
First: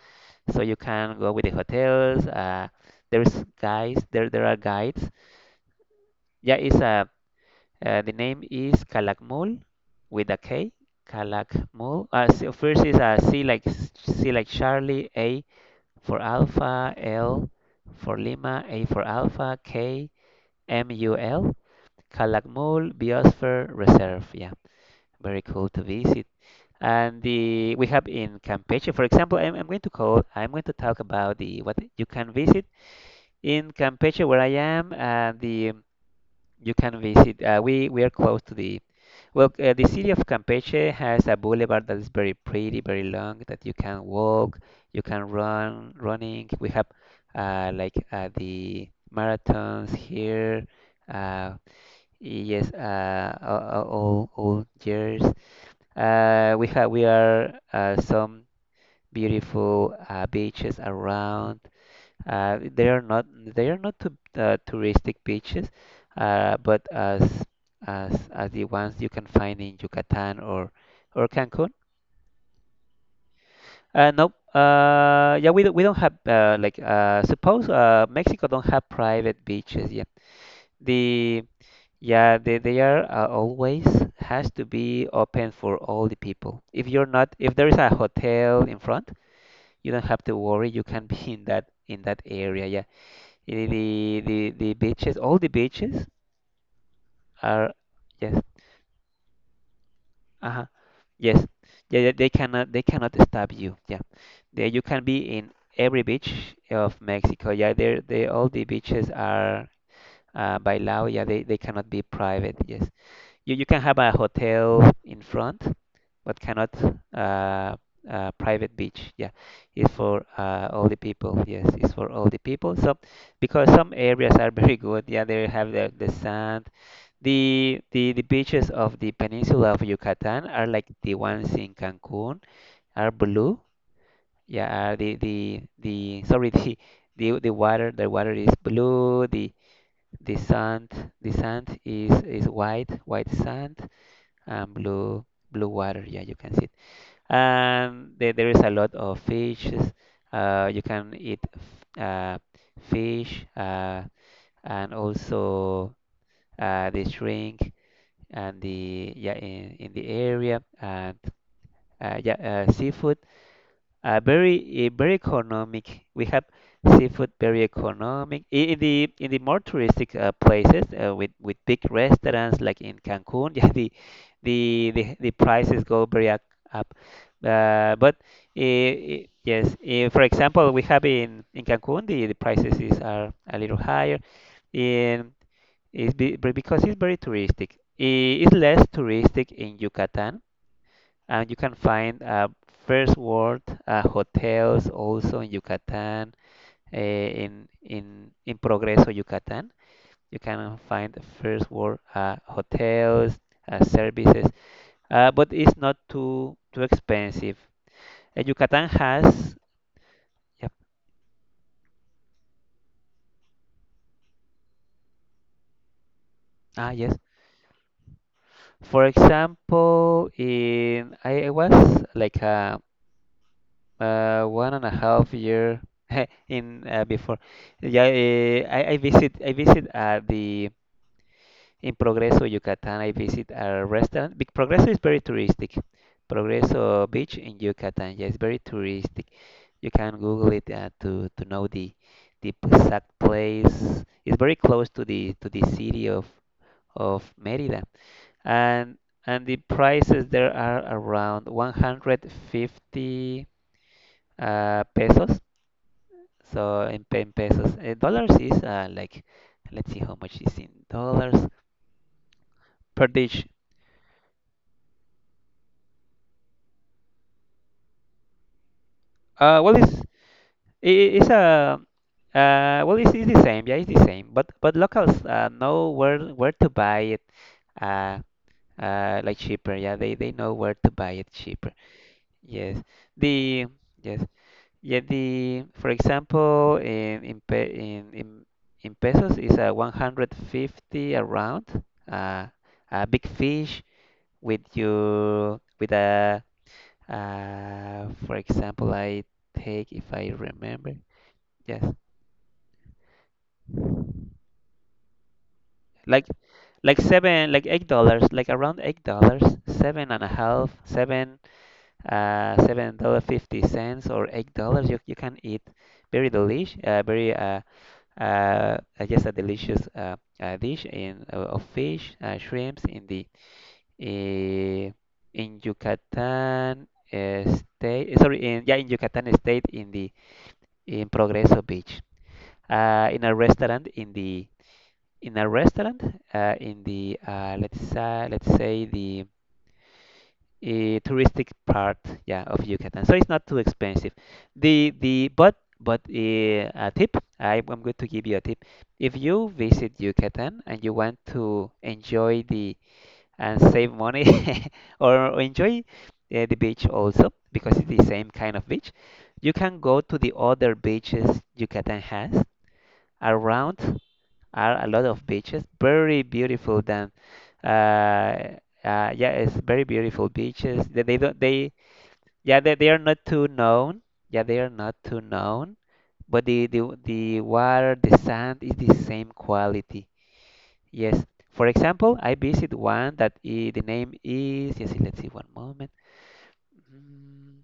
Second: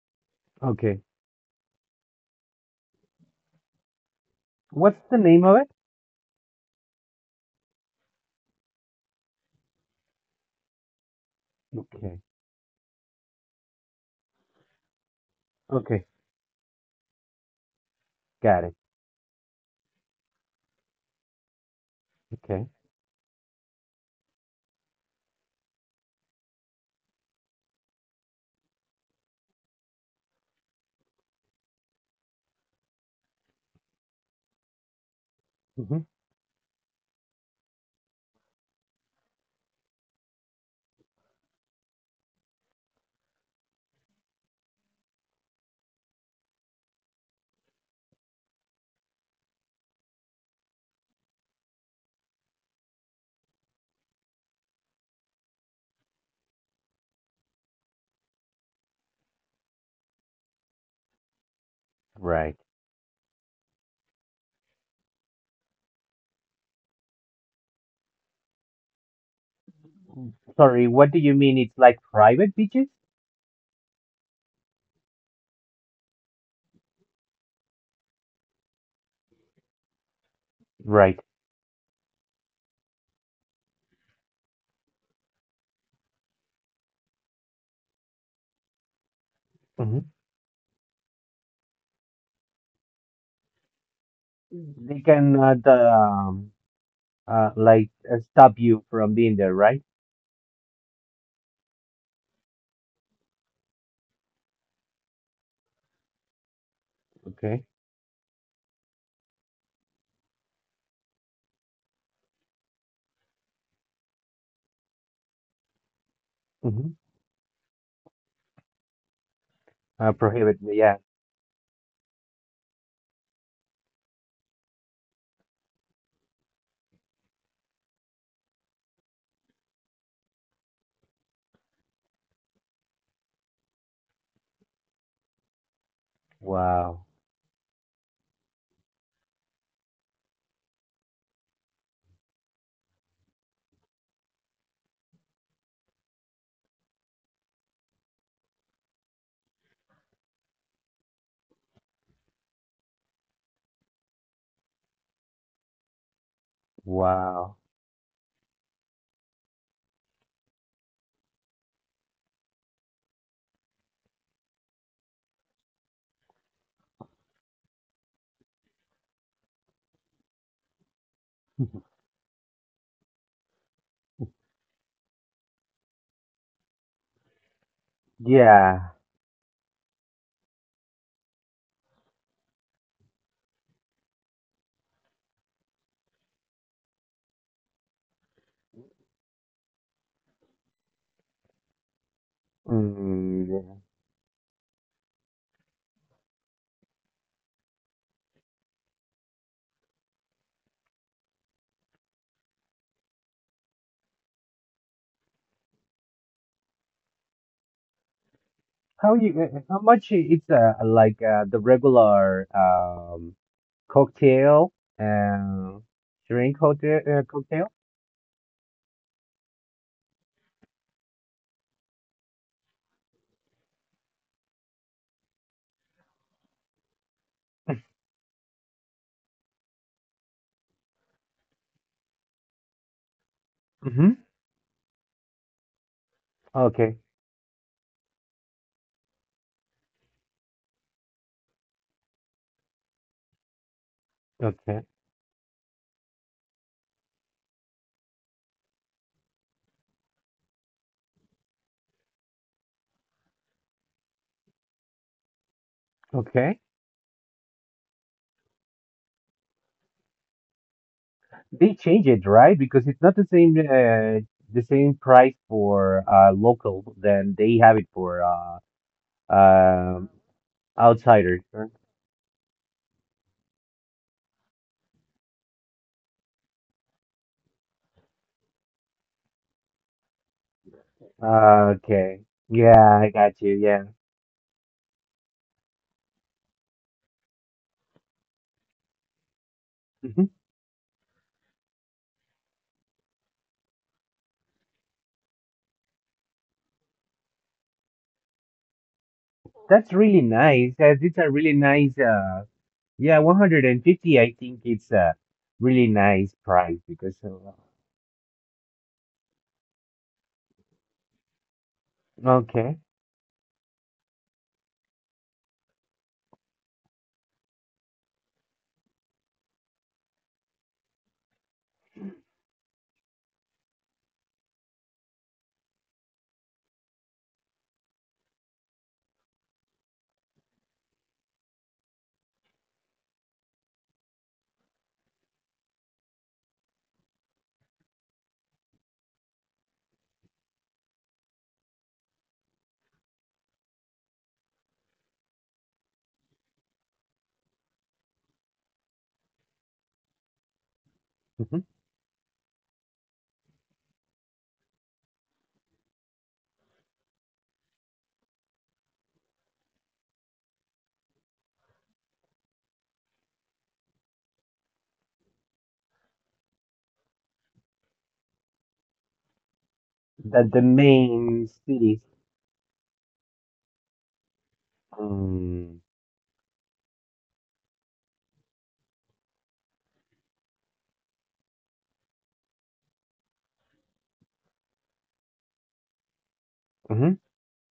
so you
Okay.
can go with the hotels. There's guys, there are
What's
guides.
the name of it?
Yeah, it's a, the name is Calakmul with a K. Calakmul.
Okay.
So first is a C, like C like Charlie, A
Okay.
for Alpha, L for
Got
Lima,
it.
A for Alpha, KMUL.
Okay.
Calakmul Biosphere Reserve. Yeah, very cool to visit. And the, we have in Campeche, for example, I'm going to call, I'm going to talk about the what you can visit in Campeche where I am. The
Hmm.
you can visit. We are close to the, well, the city of Campeche has a boulevard that is very pretty, very long, that you can walk, you can run, running. We have, like, the marathons here. Uh, yes, all years. We have, we are, some beautiful, beaches around.
Right.
They are not, they are not too, touristic beaches, but as the ones you can find in Yucatan
Sorry, what do
or
you mean?
Cancun.
It's like private beaches?
Nope. Yeah, we don't have, like, suppose, Mexico don't have private beaches yet.
Right.
The, yeah, they are, always has to be open for all the people. If you're not, if there is a hotel in front, you don't
Hmm.
have to worry. You can be in that area. Yeah, the
They
beaches, all the
cannot
beaches are,
like,
yes,
stop you from being there, right?
uh huh, yes, yeah, yeah. They cannot, they cannot stop you. Yeah, there you can be in every beach of Mexico.
Okay.
Yeah, there they, all the beaches are. By law, yeah, they cannot be private. Yes, you can have a hotel in front, but cannot
Hmm.
uh, private beach. Yeah, it's for
Prohibit.
all the
Yeah.
people. Yes, it's for all the people. So because some areas are very good. Yeah, they have the sand. The beaches of the peninsula of Yucatan are like the ones in Cancun are blue. Yeah, are the sorry the
Wow.
the the water the water is blue. The sand the sand is white white sand and blue water. Yeah, you can see and there is a lot of fishes. You can eat f- uh, fish and also the
Wow.
shrink and the yeah in the area and yeah seafood. Very very economic. We have seafood very economic. In the more touristic places with big restaurants like in Cancun, yeah, the prices go up. Uh, but uh,
Yeah.
uh, yes, for example, we have in Cancun the prices is are a little higher. In but because it's very touristic. It's less touristic in Yucatan and you can find first
Mm,
world
yeah.
hotels also in Yucatan, in Progreso, Yucatan. You can find first world hotels, services, but it's not too too expensive. Yucatan
How you?
has,
How much it's
yep,
like, the regular, cocktail, and drink
ah
cocktail,
yes.
cocktail.
For example, in I was like one and a half year in before. Yeah, I visit the In Progreso, Yucatan, I visit a
Mm-hmm.
restaurant. Big Progreso is very touristic.
Okay,
Progreso Beach in Yucatan, yeah, it's very touristic. You can Google it to know the exact place. It's very close
okay,
to the city of Mérida, and and the prices there are around 150 pesos.
okay.
So in pesos, dollars is like let's see how much is in dollars
They change it, right? Because it's
per
not the
dish.
same, price for local than they have it for
Well, it's
um
I- It's
outsiders,
a well, it's the same, yeah, it's the same. But locals know where to buy it, uh, like cheaper. Yeah, they know where to buy it cheaper.
right? Okay,
Yes,
yeah, I got
the
you. Yeah.
yes, yeah, the for example in pe in pesos is a
Mhm.
150 around. Uh, a big fish with a, for example, I take
That's
if
really
I
nice.
remember.
These are really
Yes.
nice. Yeah, 150. I think it's a really
Like
nice price,
like
because.
seven, like $8, like around $8, seven and a half, seven,
Okay.
$7 50 cents or $8. You can eat very I guess a delicious dish in of fish, shrimps uh, in Yucatan state. Sorry, in yeah, in Yucatan state in the in Progreso Beach, in a restaurant in a restaurant in the let's say the touristic part yeah of Yucatan. So it's not too expensive. The but A tip, I'm going to give you a tip. If you visit Yucatan and you want
Mm-hmm.
to enjoy the and save money or enjoy the beach also because it's the same kind of beach, you can go to the other beaches Yucatan has around are a lot of beaches, very beautiful them. Uh, yeah, it's very beautiful
The
beaches. They don't
main
they
cities.
yeah they are not too known. Yeah, they are not too known,
Mm.
but the water, the sand is the same quality. Yes. For example, I visit one that I the name is yes. Let's see one moment.
Hmm.
Mm,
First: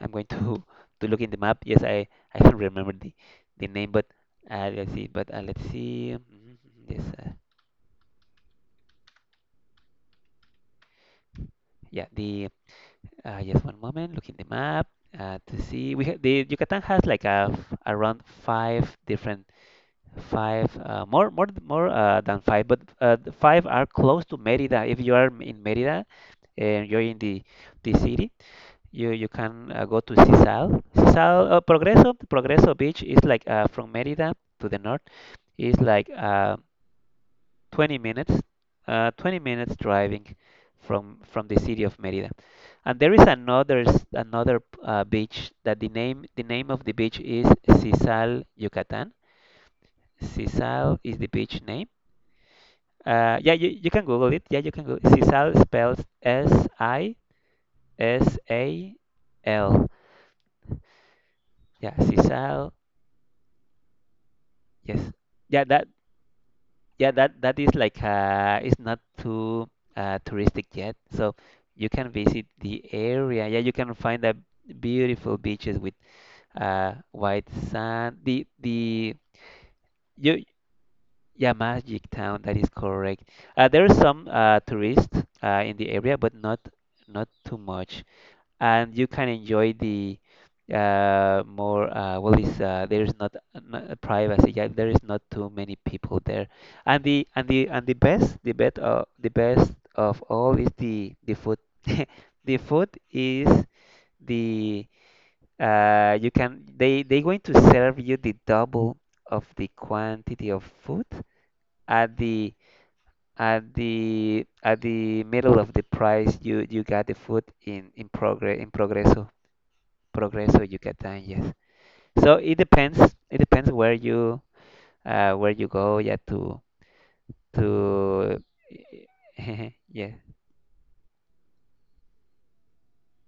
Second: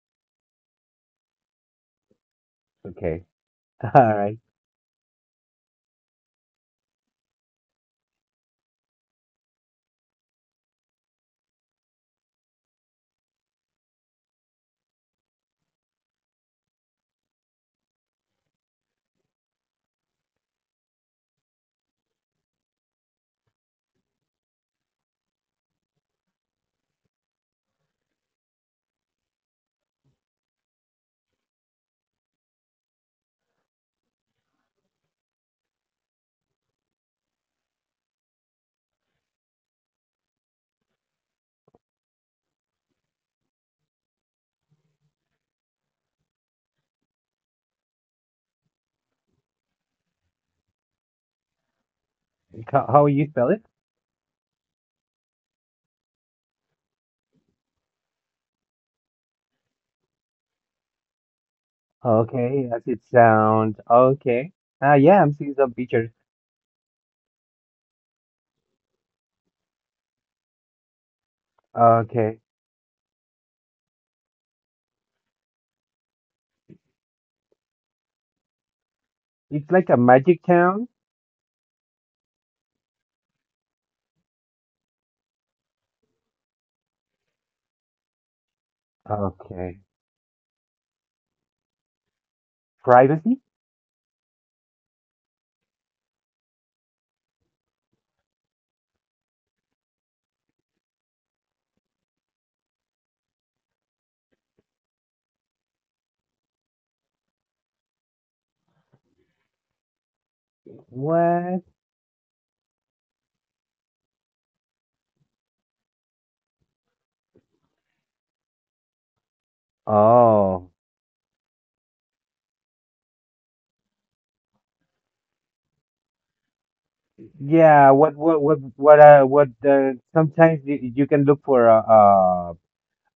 I'm going to to look in the map. Yes, I don't remember
Okay.
the name,
All
but
right.
let's see. Yes. Yeah, the Just one moment. Look in the map to see. We ha the Yucatan has like around five different five more more th- more than five, but the five are close to Merida. If you are in Merida and you're in the city, you can go to Sisal. Progreso Beach is like from Merida to the north is like 20 minutes, 20 minutes driving from the city of Merida. And there is another beach that the name of the beach is Sisal, Yucatan. Sisal is the beach name.
How you
Yeah,
spell it?
you can Google it. Yeah, you can Google. Sisal spells Sisal. Yeah, Sisal.
Okay, as it sounds. Okay. Ah,
Yes.
yeah, I'm
Yeah,
seeing some
that
pictures.
Yeah, that that is like it's not too touristic yet, so you can visit
Okay.
the area. Yeah, you can find the beautiful beaches with white sand. The
It's like a
you
magic town.
yeah, Magic Town, that is correct. There are some tourists in the area, but not not too much and you can enjoy
Okay.
the more well is there is not,
Privacy?
not privacy yeah there is not too many people there and the best the best of all is the food the food is the you can they going to serve you the double of the quantity of food
What?
at the at the at the middle of the price you you got the food in progress progreso you
Oh.
get done yes so it depends where you go yeah
Yeah, what
to
what what what uh what uh,
yeah
sometimes you can look for a,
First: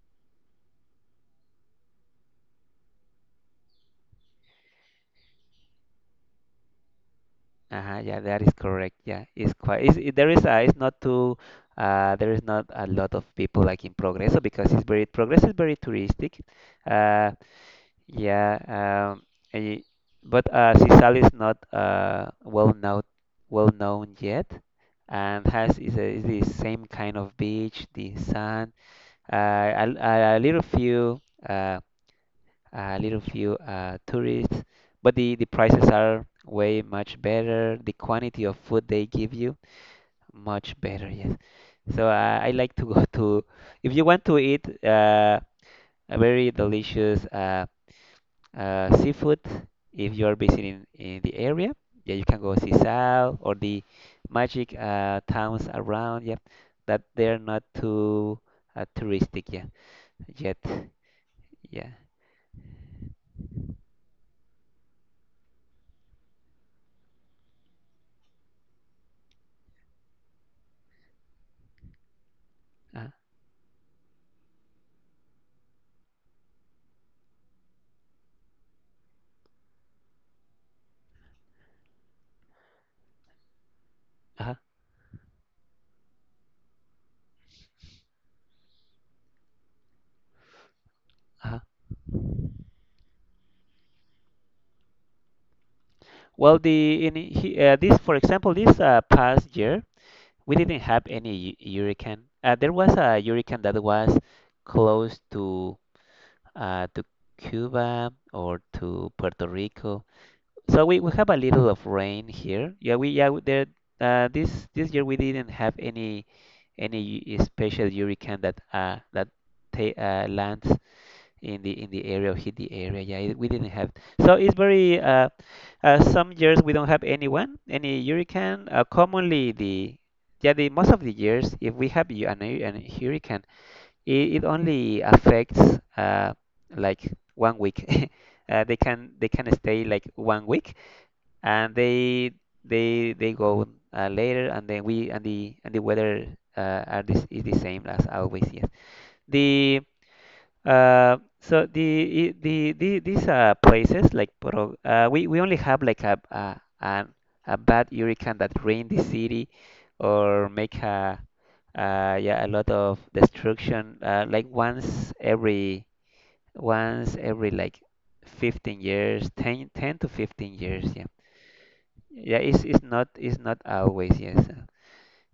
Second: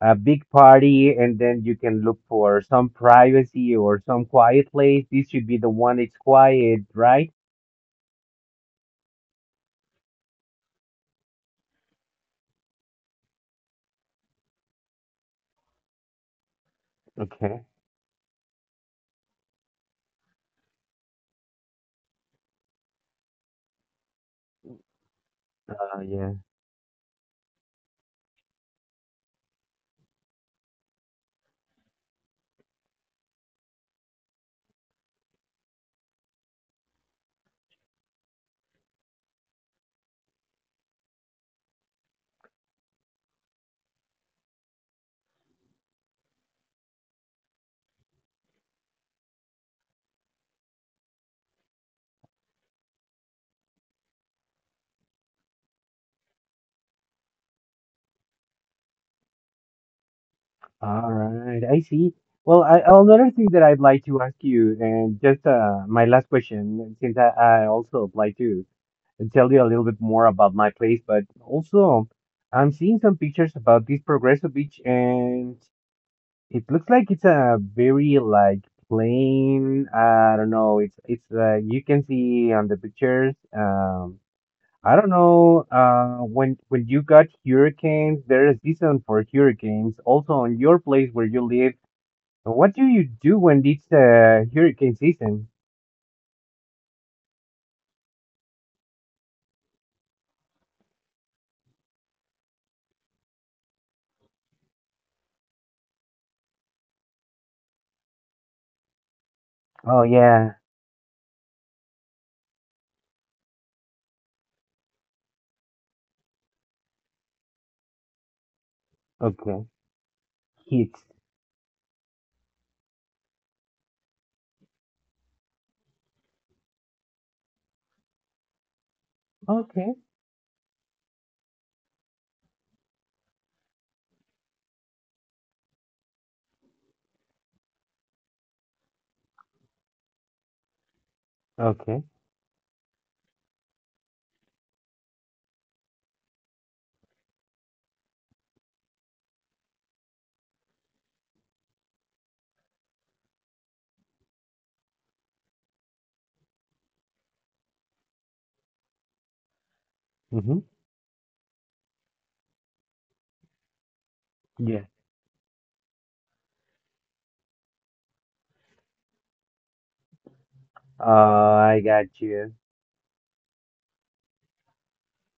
a big party, and then you can look for some privacy or some quiet place. This should be the one that's quiet, right?
uh-huh, yeah that is correct yeah it's quite it's, it, there is a, it's not too there is not a lot of people like in Progreso because it's very Progreso is very touristic uh,
Okay.
yeah um, eh, but Sisal is not well known yet and has is, a, is
Yeah.
the same kind of beach the sand uh, a, a little few uh, a little few tourists, but the prices are way much better. The quantity of food they give you much better. Yes. So I like to go to if you want to eat a very delicious seafood. If you are visiting in the area, yeah, you can go see Sal or the magic towns around. Yeah, that they're not too touristic. Yeah, yet.
All right. I
Yeah.
see. Well, I, another thing that I'd like to ask you, and just my last question, since I also apply to tell you a little bit more about my place, but also I'm seeing
Uh,
some pictures about this Progreso Beach, and it looks like it's a very like plain. I don't know. It's you can see on the pictures.
uh-huh,
I don't know. When you got hurricanes, there is season for hurricanes. Also, on your place where you
uh-huh.
live, what do you do when it's hurricane season?
Well, the in he, this, for example, this past year, we didn't have any hurricane. There was a hurricane that was close to Cuba or to Puerto
Oh,
Rico.
yeah.
So we have a little of rain here. Yeah we- there this this year we didn't have any special hurricane that
Okay.
ta lands
Heat.
in the area or hit the area. Yeah, it, we didn't have. So it's very some years we don't have anyone, any hurricane. Commonly
Okay.
the most of the years if we have an hurricane, it only affects uh, like 1 week. They can stay like 1 week and
Okay.
they they go later and then we and the weather are this is the same as always. Yes. The So these places like Poro, we only have like a bad hurricane that rain the city or
Mm-hmm.
make a yeah a lot of destruction like
Yeah.
once every like 15 years 10 10 to 15 years yeah
Oh, I got
yeah
you.
it's not always yes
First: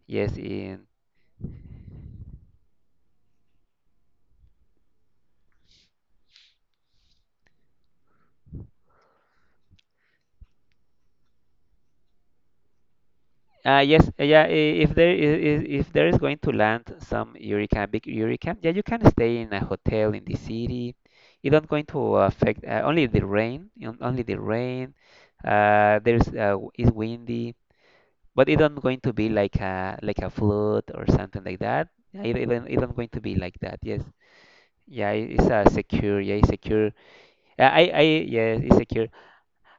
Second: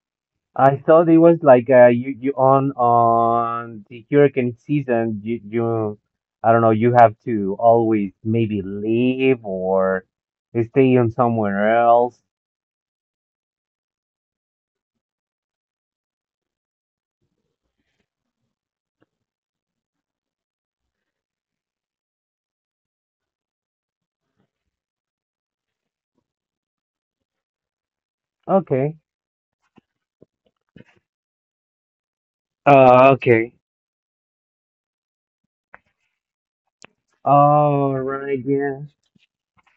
yes
I
in
thought it was like you on the hurricane season. You I don't know. You have to always maybe leave or stay on somewhere else.
Yes, yeah. If there is going to land some hurricane, big hurricane, yeah, you can stay in a hotel in the city. It do not going to affect only the rain, only the rain. There's it's windy, but it do not
Okay.
going to be like a flood or something like that. Yeah, it not going to be
Okay.
like that. Yes. Yeah, it's secure. Yeah, it's secure. Uh, I,
All
I,
right.
yeah, it's
Yeah.
secure.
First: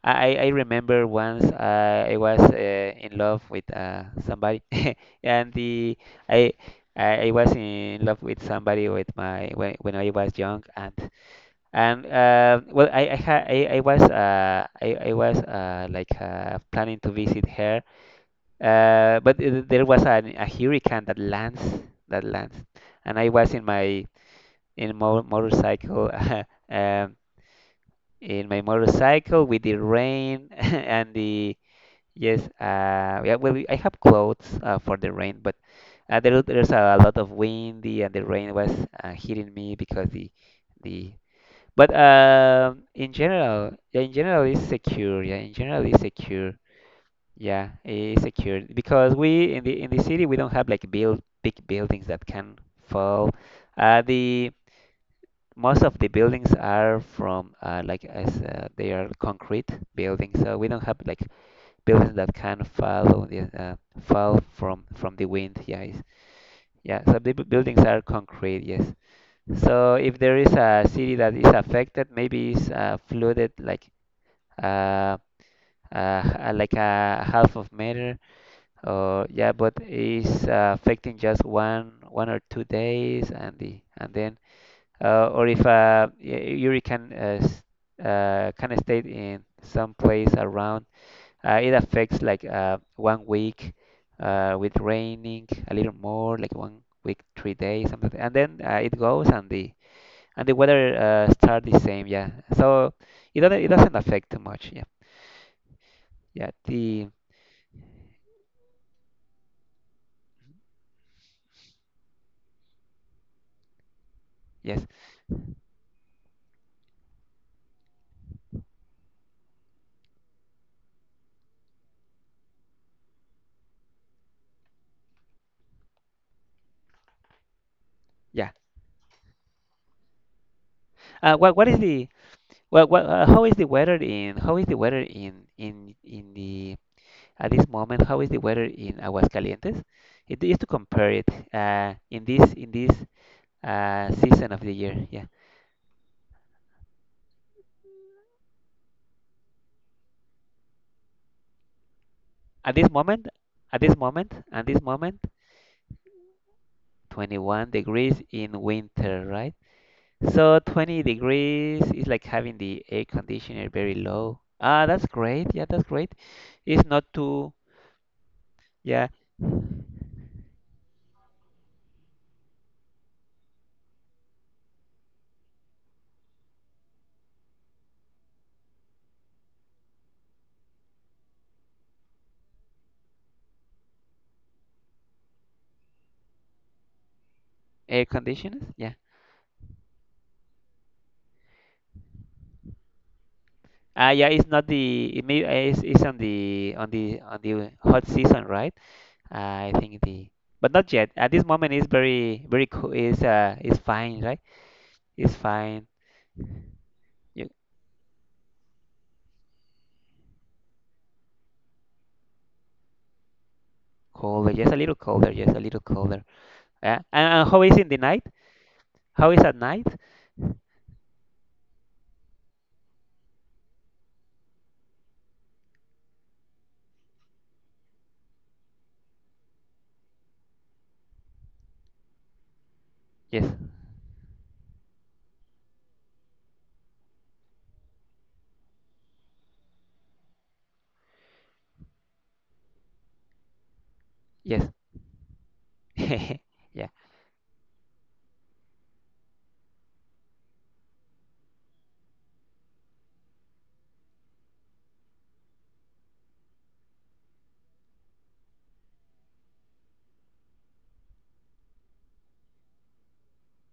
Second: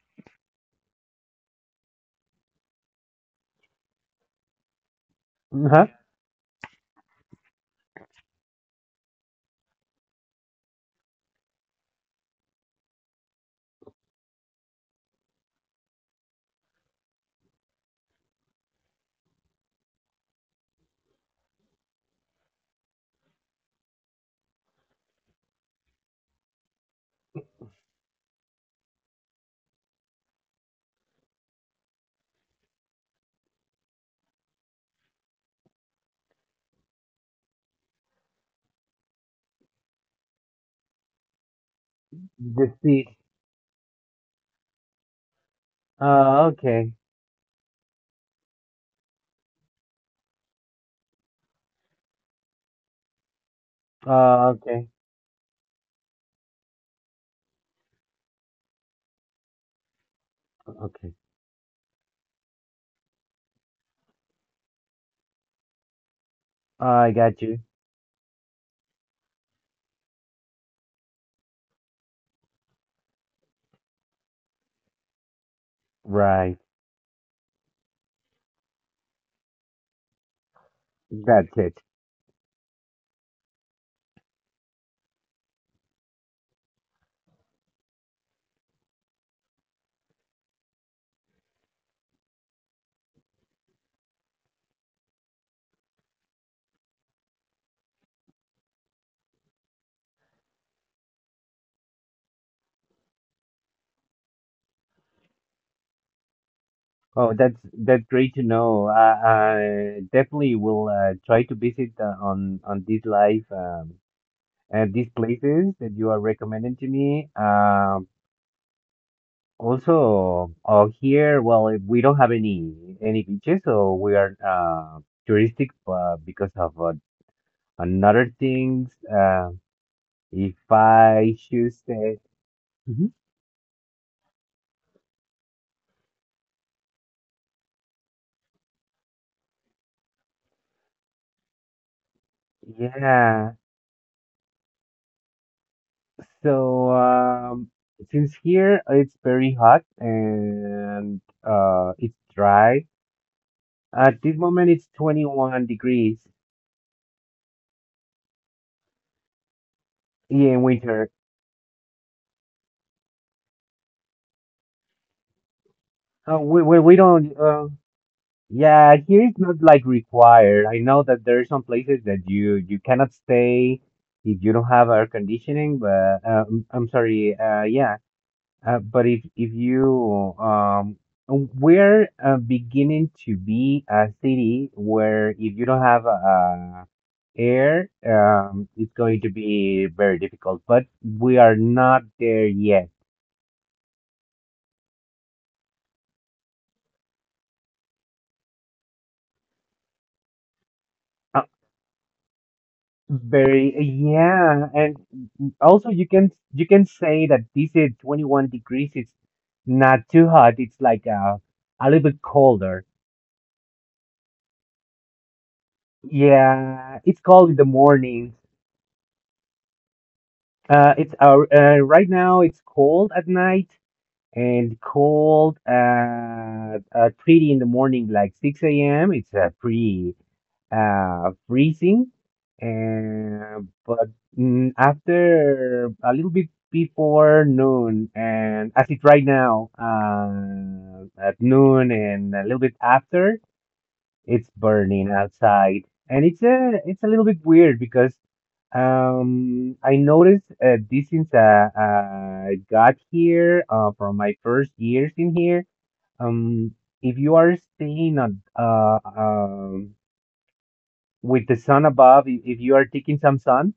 I remember once I was in love with somebody and
Uh-huh.
the I I was in love with somebody with my when I was young and well I was I was planning to visit her but there was a hurricane that lands and I was in my in mo motorcycle um in my motorcycle with the rain and the Yes, yeah, well, I have clothes for the rain, but there's a lot of windy and the rain was hitting me because the but
The seat.
in general, yeah, in general it's secure. Yeah, in general it's secure.
Okay.
Yeah, it's secure because we in the city we don't have like build big buildings that can fall. The
Okay.
most of the buildings are from like as they are concrete buildings, so we don't have
Okay.
like buildings that can fall on the fall from the wind. Yeah.
I
So the
got you.
buildings are concrete. Yes. So if there is a city that is affected, maybe it's flooded uh, uh,
Right.
like a half of meter or yeah, but it's affecting just
That's it.
1 or 2 days and then or if Yuri can kind of stayed in some place around it affects like 1 week with raining a little more, like 1 week, 3 days, something. And then it goes, and the weather start the same. Yeah. So it doesn't affect too much. Yeah. Yeah. The
Oh, that's great to know. I definitely will try to visit on this live
yes.
and these places that you are recommending to me. Also, oh here, well, we don't have any beaches, so we are touristic because of another
Yeah.
things. If I
What
should
is the
say,
well, what,
mhm,
how is the weather in How is the weather in in the at this moment, how is the weather in Aguascalientes? It is to compare it in this
yeah.
season of the year. Yeah.
So, since here it's very hot and it's
At
dry,
this moment,
at this
at
moment
this
it's
moment,
21 degrees.
21 degrees in winter, right?
Yeah, in
So 20
winter.
degrees is like having the air conditioner very low. Ah, that's great. Yeah, that's great.
Uh, we, we,
It's
we
not
don't,
too,
yeah,
yeah,
here it's not like required. I know that there are some places that you cannot stay if you don't have air conditioning, but I'm sorry, yeah. But if you we're beginning to be a city where if you don't have air,
air conditioners.
it's
Yeah.
going to be very difficult. But we are not there yet.
Ah, yeah, it's not the it may eh, it's on the hot season, right? I think the but not yet. At
Uh,
this moment, it's very cool.
very
It's fine, right?
yeah, and
It's
also
fine.
you can say that
You,
this is 21 degrees. It's not too hot. It's like a little bit colder.
colder, just a little colder, just a little colder.
Yeah,
Yeah.
it's
And,
cold
and
in the
how is in the night?
mornings.
How is at night?
It's right now it's cold at night and cold at pretty in the morning, like 6 a.m. It's pretty freezing,
Yes.
and after a little bit before noon, and as it's right now at noon and a little bit after, it's
Yes.
burning outside, and it's a
yeah.
it's a little bit weird because I noticed this since I got here from my first years in here. Um, if you are staying on with the sun above, if you are taking some sun,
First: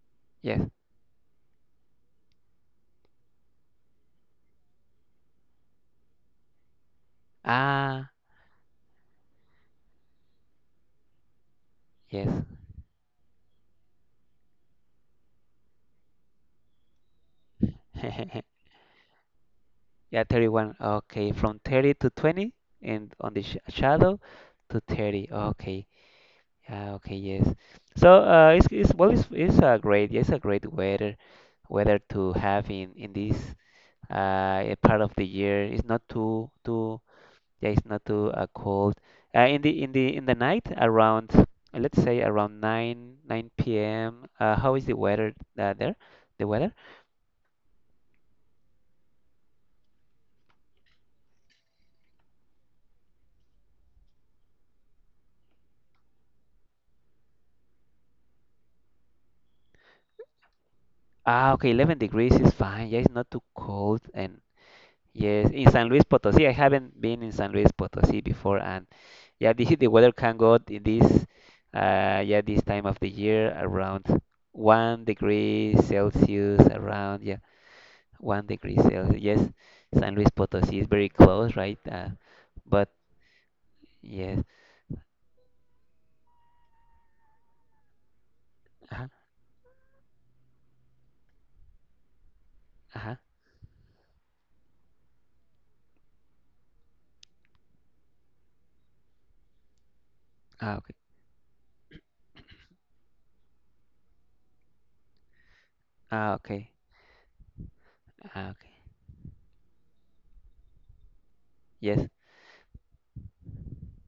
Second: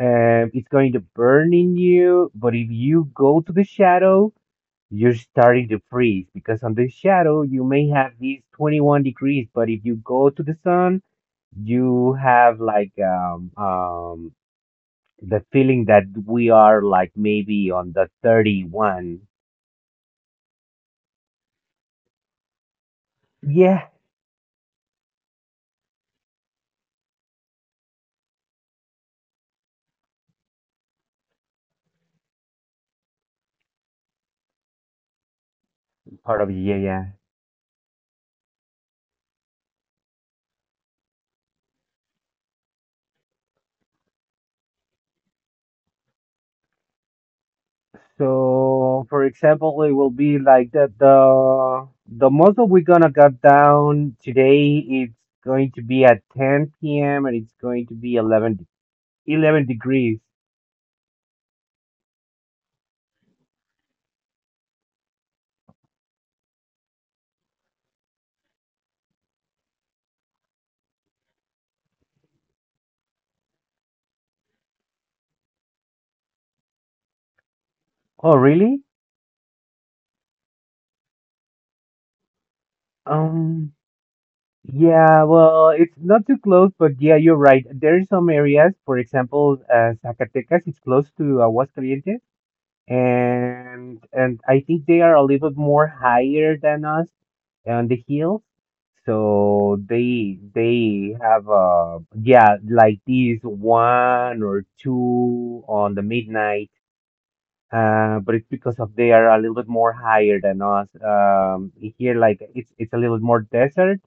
it's
Yes.
going to burn in you. But if you go to the shadow, you're starting to freeze because on the shadow you may
Ah.
have these 21 degrees, but if you go to the sun you
Yes.
have like the feeling that we are like maybe on the 31.
yeah. 31. Okay. From 30 to 20, and on the sh
Yeah.
shadow to 30. Okay. Yeah. Okay. Yes. So it's a great weather to have in this part of the year. It's not
part of yeah,
too,
yeah,
yeah, it's not too cold. In the night around let's say around 9 p.m. How is the weather there? The weather?
so for example it will be like that the most that we're gonna cut down today, it's going to be at 10 p.m., and it's going to be eleven degrees.
Ah, okay, 11 degrees is fine. Yeah, it's not too cold. And yes, in San Luis Potosí, I haven't been in San Luis Potosí before, and yeah, the the weather can go in this yeah, this time of the year around 1 degree Celsius around, yeah,
Oh
one degree
really?
Celsius. Yes, San Luis Potosí is very close, right? But yes,
Yeah, well, it's not too close, but yeah, you're right. There are some areas, for
uh-huh,
example, Zacatecas is close to Aguascalientes,
uh-huh.
and I think they are a little bit more higher than us on the hills, so they
Ah, okay,
they have yeah like these one or two on the
ah, okay,
midnight. But it's
ah, okay.
because of they are a little bit more higher than us.
Yes,
Here like it's a little more desert.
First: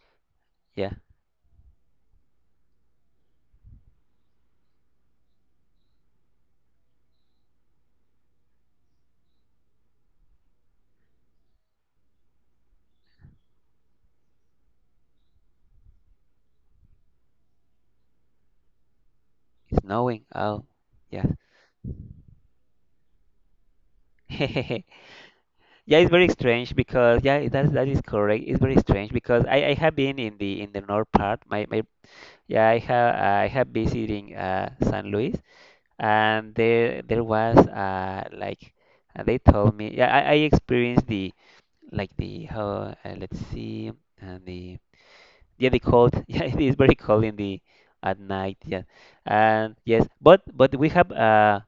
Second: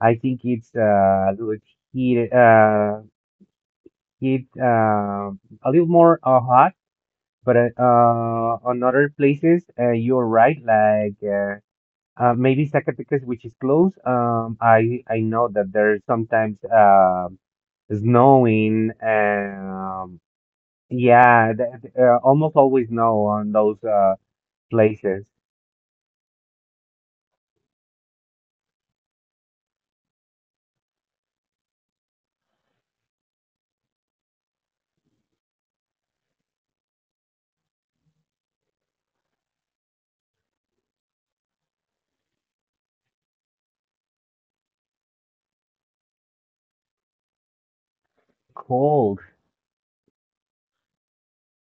I think it's
yeah,
a little heat heat a little more hot, but on other places, you're right. Like maybe Zacatecas, which is close. I know that there's sometimes snowing.
it's snowing. Oh, yeah.
Yeah, almost always snow on those places.
Yeah, it's very strange because yeah, that that is correct. It's very strange because I have been in the north part. My yeah, I have visiting San Luis, and there was like they told me, yeah, I experienced the like the how let's see and the yeah the cold yeah, it is very cold in the at night, yeah,
Cold.
and yes, but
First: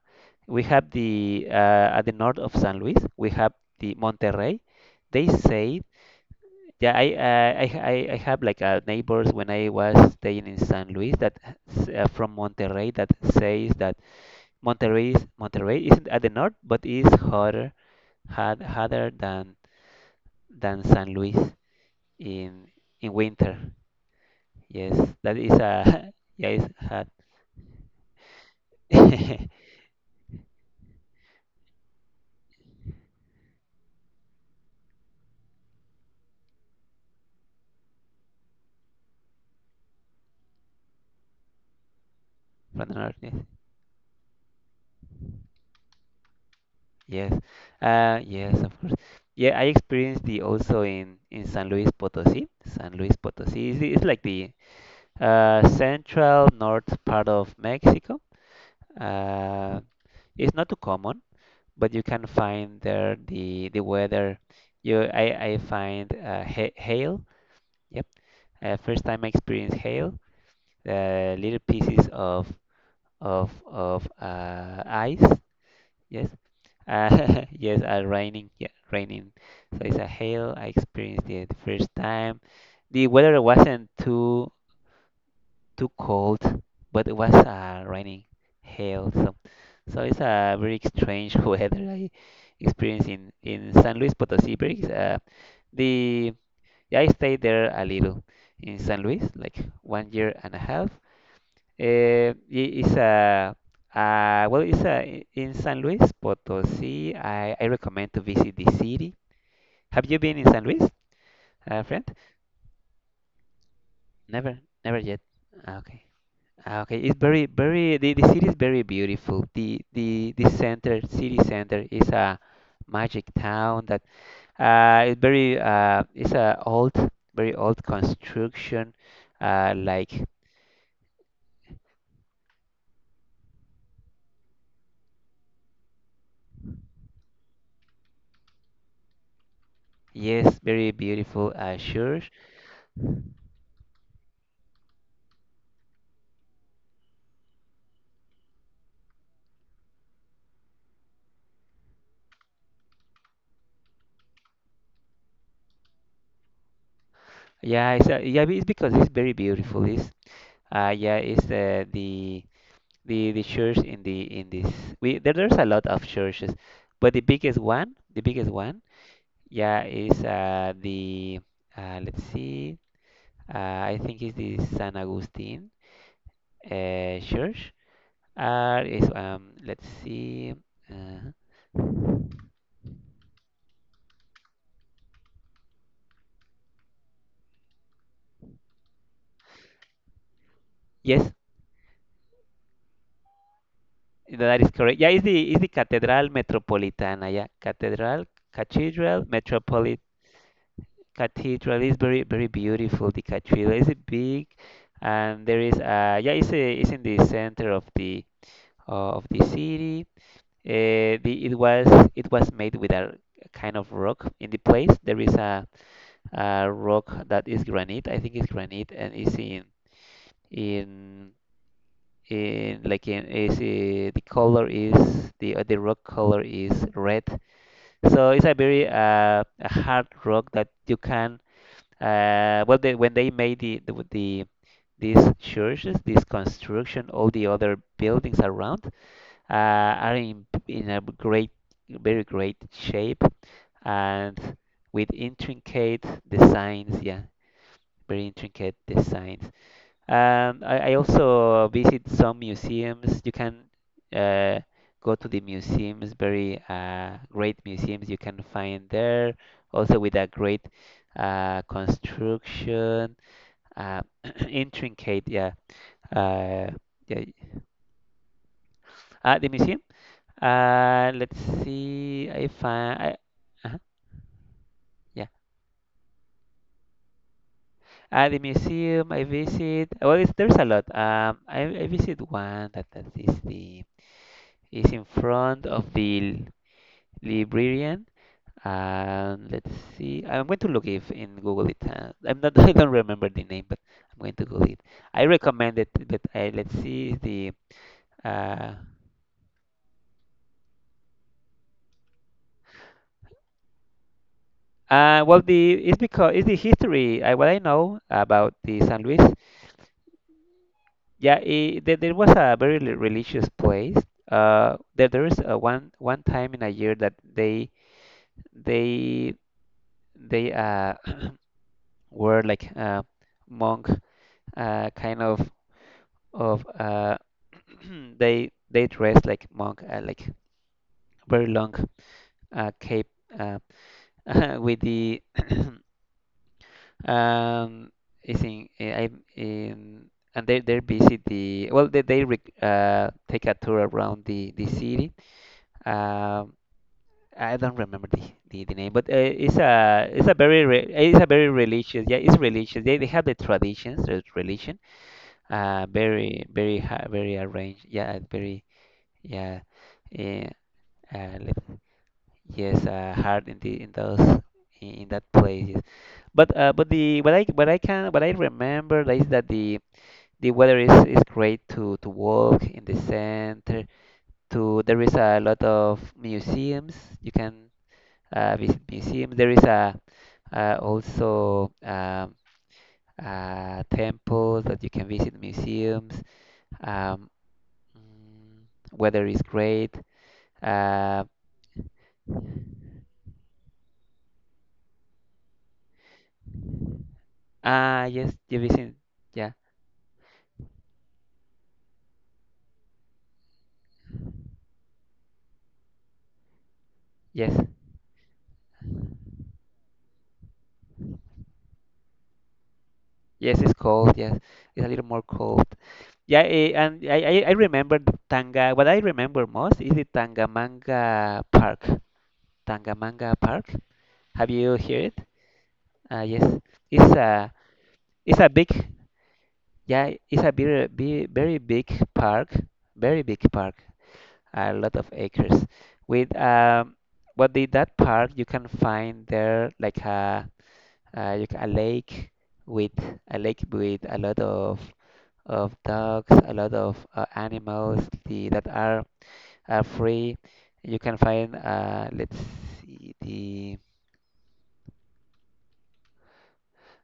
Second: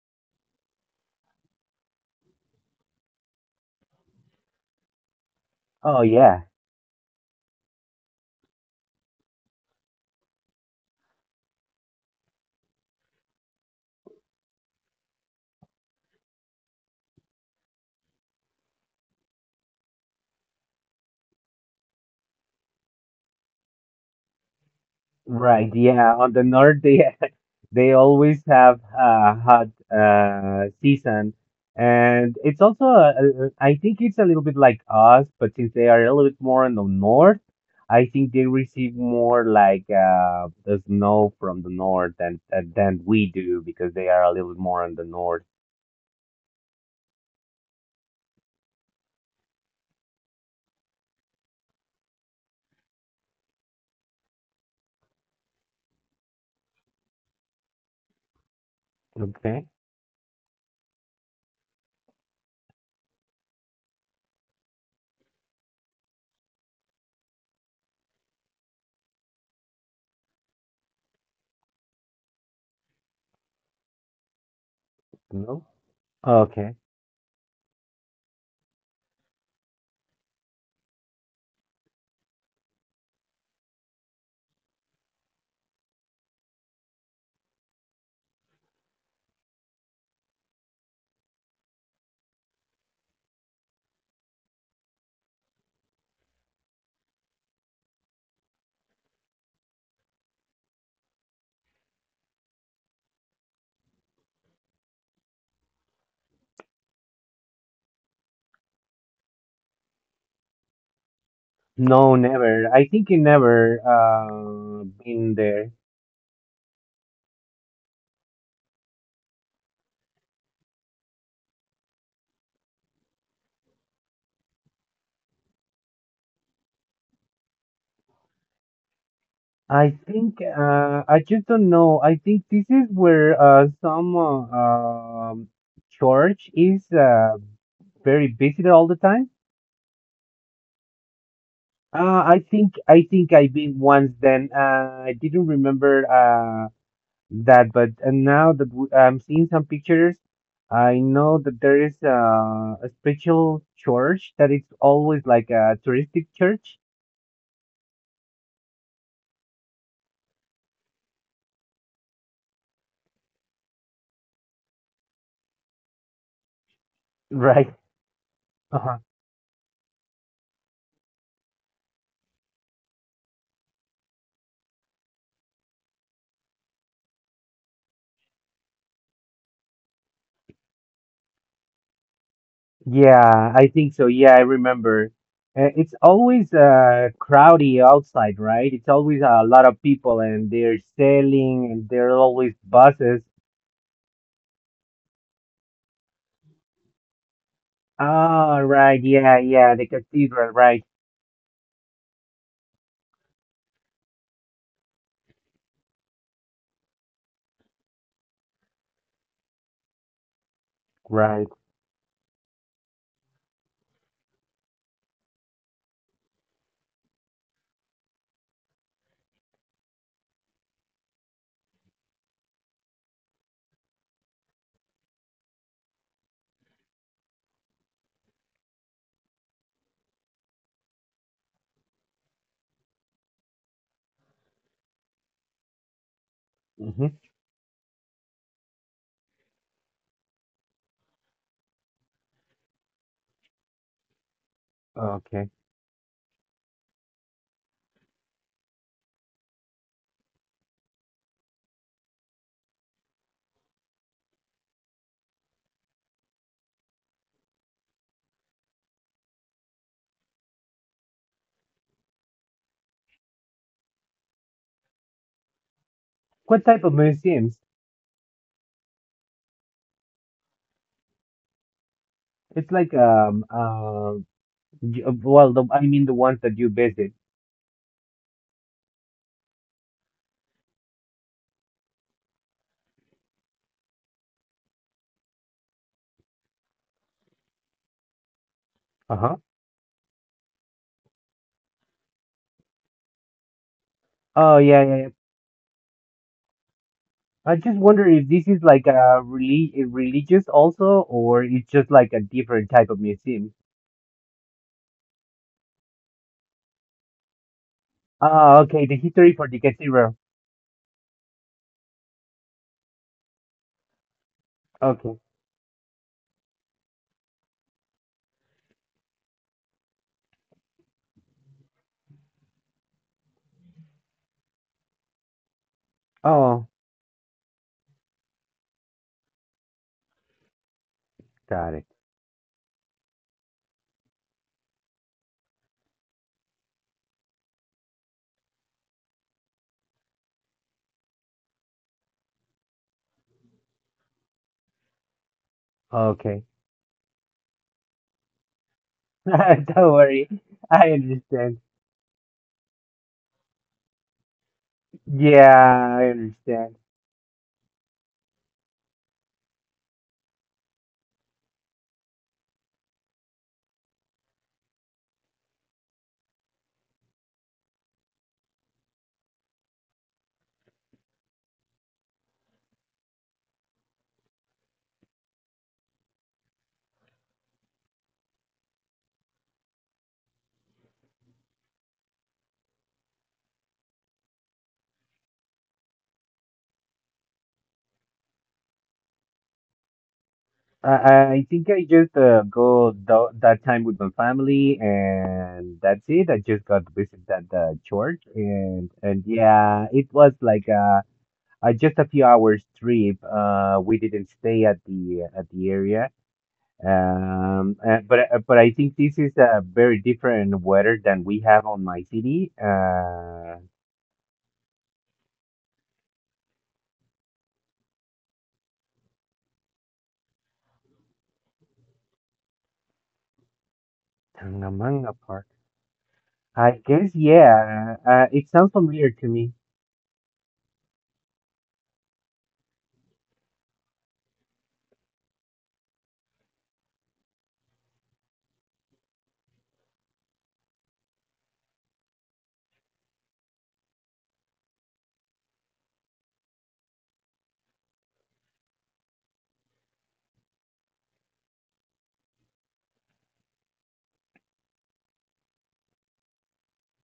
we have the at the north of San Luis we have the Monterrey, they say.
Oh yeah,
Yeah, I have like neighbors when I was staying in San Luis that from Monterrey, that says that Monterrey isn't at the north, but is hotter, hot, hotter than San Luis in in winter. Yes, that is
right. Yeah,
a
on the
yeah, it's
north,
hot
yeah. They always have a
from
hot season, and it's also I think it's a little bit like us, but since they are a little bit more in the north, I think they receive more like the snow from the north than than
the
than
north.
we
Yes,
do because they are a little bit more in the north.
yes, yes, of course. Yeah, I experienced the also in San Luis Potosí. San Luis Potosí is it's like the central north part of Mexico.
Okay.
Uh, it's not too common, but you can find there the weather. You I find ha hail. Yep, first time I experienced hail, little pieces of ice.
No.
Yes,
Okay.
yes, raining. Yeah, raining. So it's a hail. I experienced it the first time. The weather wasn't too too cold, but it was raining hail. So so it's a very strange weather I experienced in San Luis Potosí. Very, the yeah, I stayed there a little in San Luis, like 1 year and a half. Eh, it's a, well, it's a in San Luis Potosí. I recommend to visit the city. Have you been in San Luis, friend?
No, never. I think you never
Never, never yet.
been there.
Ah, okay, ah, okay. It's very, very. The city is very beautiful. The the center, city center, is a magic town that it's very it's a old, very old construction.
I
Like
think I just don't know. I think this is where some church is very busy all the time.
yes, very beautiful
Uh,
church.
I think I think I've been once then. I didn't remember that, but now that I'm seeing some pictures, I know that there is a special church that it's always like a touristic church,
Yeah, it's because it's very beautiful. It's yeah, it's the church in the in this we there, there's a lot of churches, but the biggest
right?
one, yeah, is the let's see, I think it's the San Agustin church. Is let's see, uh,
Yeah, I think so. Yeah, I remember. It's always crowdy outside, right? It's always a lot of people and they're
yes,
selling and there are always buses.
that is correct. Yeah, it's the Catedral Metropolitana. Yeah, Catedral,
Ah, right.
cathedral
Yeah, yeah. The cathedral, right.
cathedral is very very beautiful. The cathedral is it big, and there is yeah, it's a, it's in the center of the city.
Right.
The it was made with a kind of rock in the place. There is a rock that is granite. I think it's granite and it's in in like in is the color is the rock color is red. So it's a very a hard rock that you can well, they, when they made the with the these churches, this construction,
Hmm.
all the other buildings around are in a great, very great shape and with
Okay.
intricate designs. Yeah, very intricate designs. I also visit some museums. You can uh, go to the museums, very great museums you can find there. Also with a great construction, uh, intricate, yeah,
What
uh,
type of
yeah,
museums?
at the museum. Let's see if
It's like
I, I yeah,
well, I mean the ones that you visit.
at the museum I visit. Well, it's, there's a lot. I visit one that, that is the is in front of the librarian.
Uh-huh.
Let's see. I'm going to look if in Google it. I'm not. I don't remember the name, but I'm going to
Oh,
Google
yeah,
it.
yeah, yeah.
I recommend it, but I, let's see
I
the
just wonder if this is
uh,
like a religious also, or it's just like a different type of museum.
uh, well, the it's because it's the history. What I know about
Oh,
the
okay, the
San Luis,
history for the cathedral.
yeah, it, there was a very religious place.
Okay.
There is one one time in a year that they they were like monk kind of
Oh,
of uh they dressed like monk, like very
got
long
it.
cape uh with the Um, I think eh, I and they visit the well they rec take a tour around the city.
Okay.
Um, I don't remember the the name, but
Don't worry.
it's a very re
I
it's a very
understand.
religious, yeah, it's religious, they have the traditions, there's religion
Yeah, I
very
understand.
very ha very arranged, yeah, very yeah, uh, let, yes, hard in the in those in that place. Yes. But the what I can what I remember is that the weather is great to walk in the center. To there is a lot of museums. You can visit museums. There is a also temples that you can visit museums. Um, mm, weather is great.
I,
Uh,
I think I just go that time with my family, and that's it. I just got to visit that
ah
church,
yes, you visit.
and
Yeah.
yeah, it was like just a few hours trip. We didn't stay at the area.
Yes.
But I think this is a very different weather than we have on my city.
Yes, it's cold. Yes, it's a little more cold. Yeah, eh, and I remember the Tanga. What I remember most is the Tangamanga Park. Tangamanga Park. Have you heard
Tangamanga
it?
Park.
Yes,
I guess
it's a
yeah.
it's
It
a big,
sounds familiar to me.
yeah, it's a very big, very big park, very big park. A lot of acres. With what did that park? You can find there like a a lake with a lake with a lot of dogs, a lot of animals that are free. You can find let's see the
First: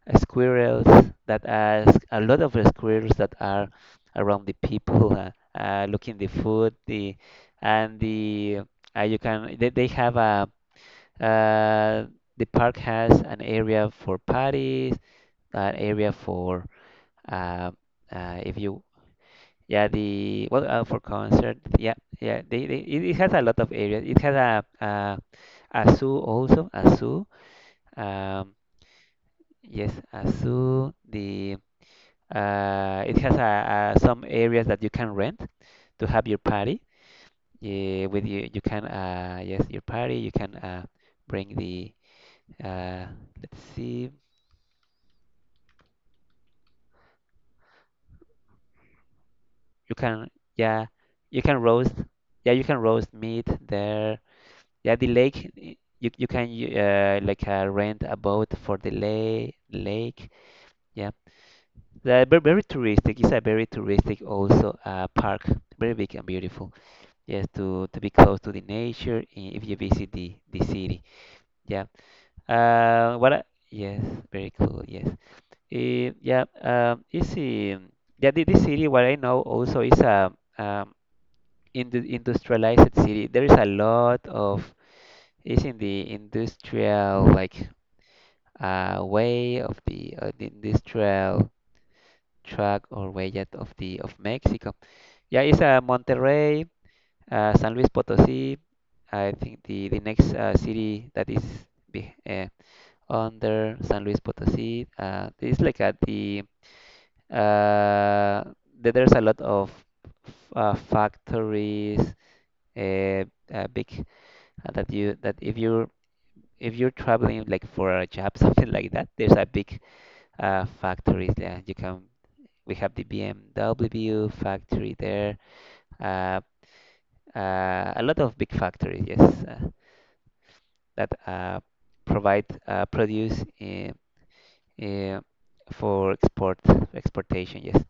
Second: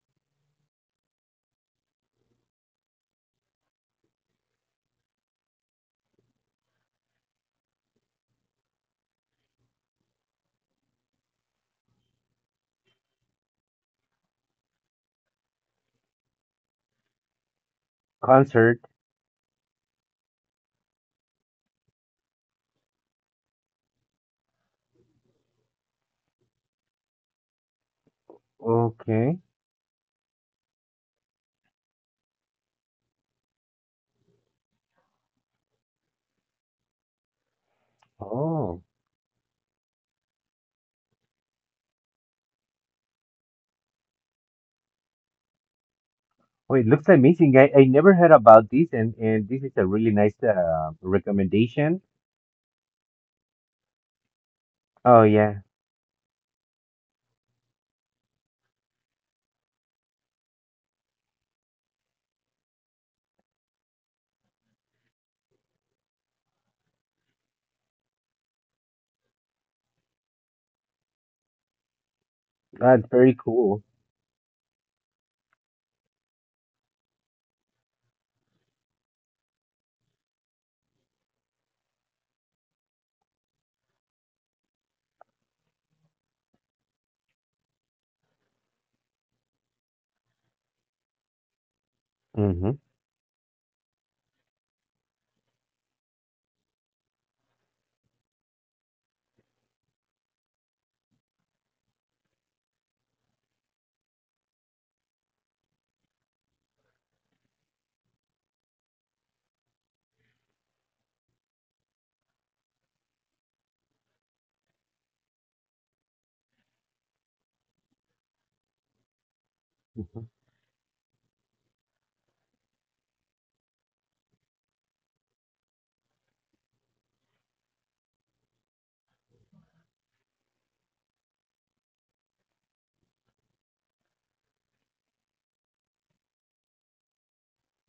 squirrels that are a lot of squirrels that are around the people looking the food the and the you can they have a uh, the park has an area for parties, an area for uh, if
Concert.
you yeah, the well, for concert, yeah, yeah, they it, it has a lot of areas. It has a zoo also, a zoo. Um,
Okay.
yes, a zoo. The it has a some areas that you can rent to have your party. Yeah, with you
Oh.
can yes your party. You can bring the uh let's see
Oh, it looks amazing. I never heard about this, and this is a
you
really
can,
nice
yeah, you can roast,
recommendation.
yeah, you can roast meat there. Yeah, the
Oh
lake
yeah,
you can like rent a boat for the lake. Yeah. Very, very touristic. It's a very touristic also park. Very big and beautiful. Yes, to be close to the nature if you visit the city. Yeah.
that's
What?
very cool.
Yes, very cool. Yes. Eh, yeah. Um, it's um, yeah. The city. What I know also is a um, in the industrialized city. There is a lot of is in the industrial like, way of the industrial
Mm-hmm.
track or way of the of Mexico. Yeah, it's Monterrey, San Luis Potosí. I think the next city that is be, uh, under San Luis Potosí. It's like at the uh, there's a lot of factories, uh, big that you that if you're traveling like for a job something like that, there's a big
Mm-hmm.
factories. Yeah, you can. We have the BMW factory there. Uh, a lot of big factories, yes, uh, that provide produce uh, for exportation. Yes,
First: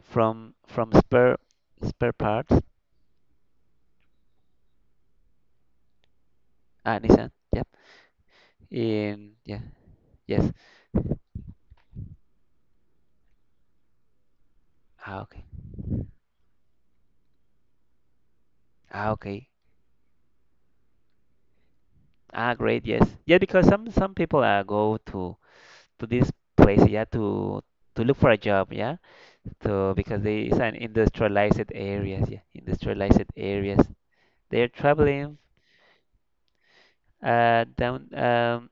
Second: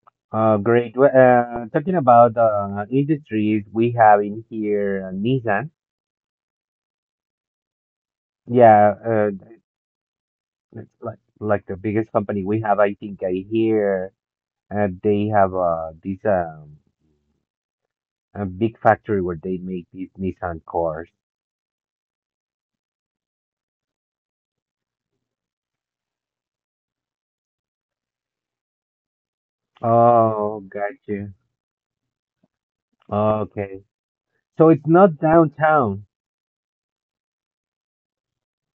from from
Great. Well, Talking
spare
about
parts.
industries we have in here, Nissan.
Ah, Nissan. Yep.
Yeah,
In, yeah. Yes.
it's like the biggest company we have, I think I hear
Ah,
they
okay.
have this a big
Ah,
factory where
okay.
they make these Nissan cars.
Ah, great. Yes. Yeah, because some people go to this place, yeah, to look for a job, yeah. So because they
Oh,
it's an
got you.
industrialized areas, yeah, industrialized
Okay,
areas.
so
They're
it's not
traveling
downtown
down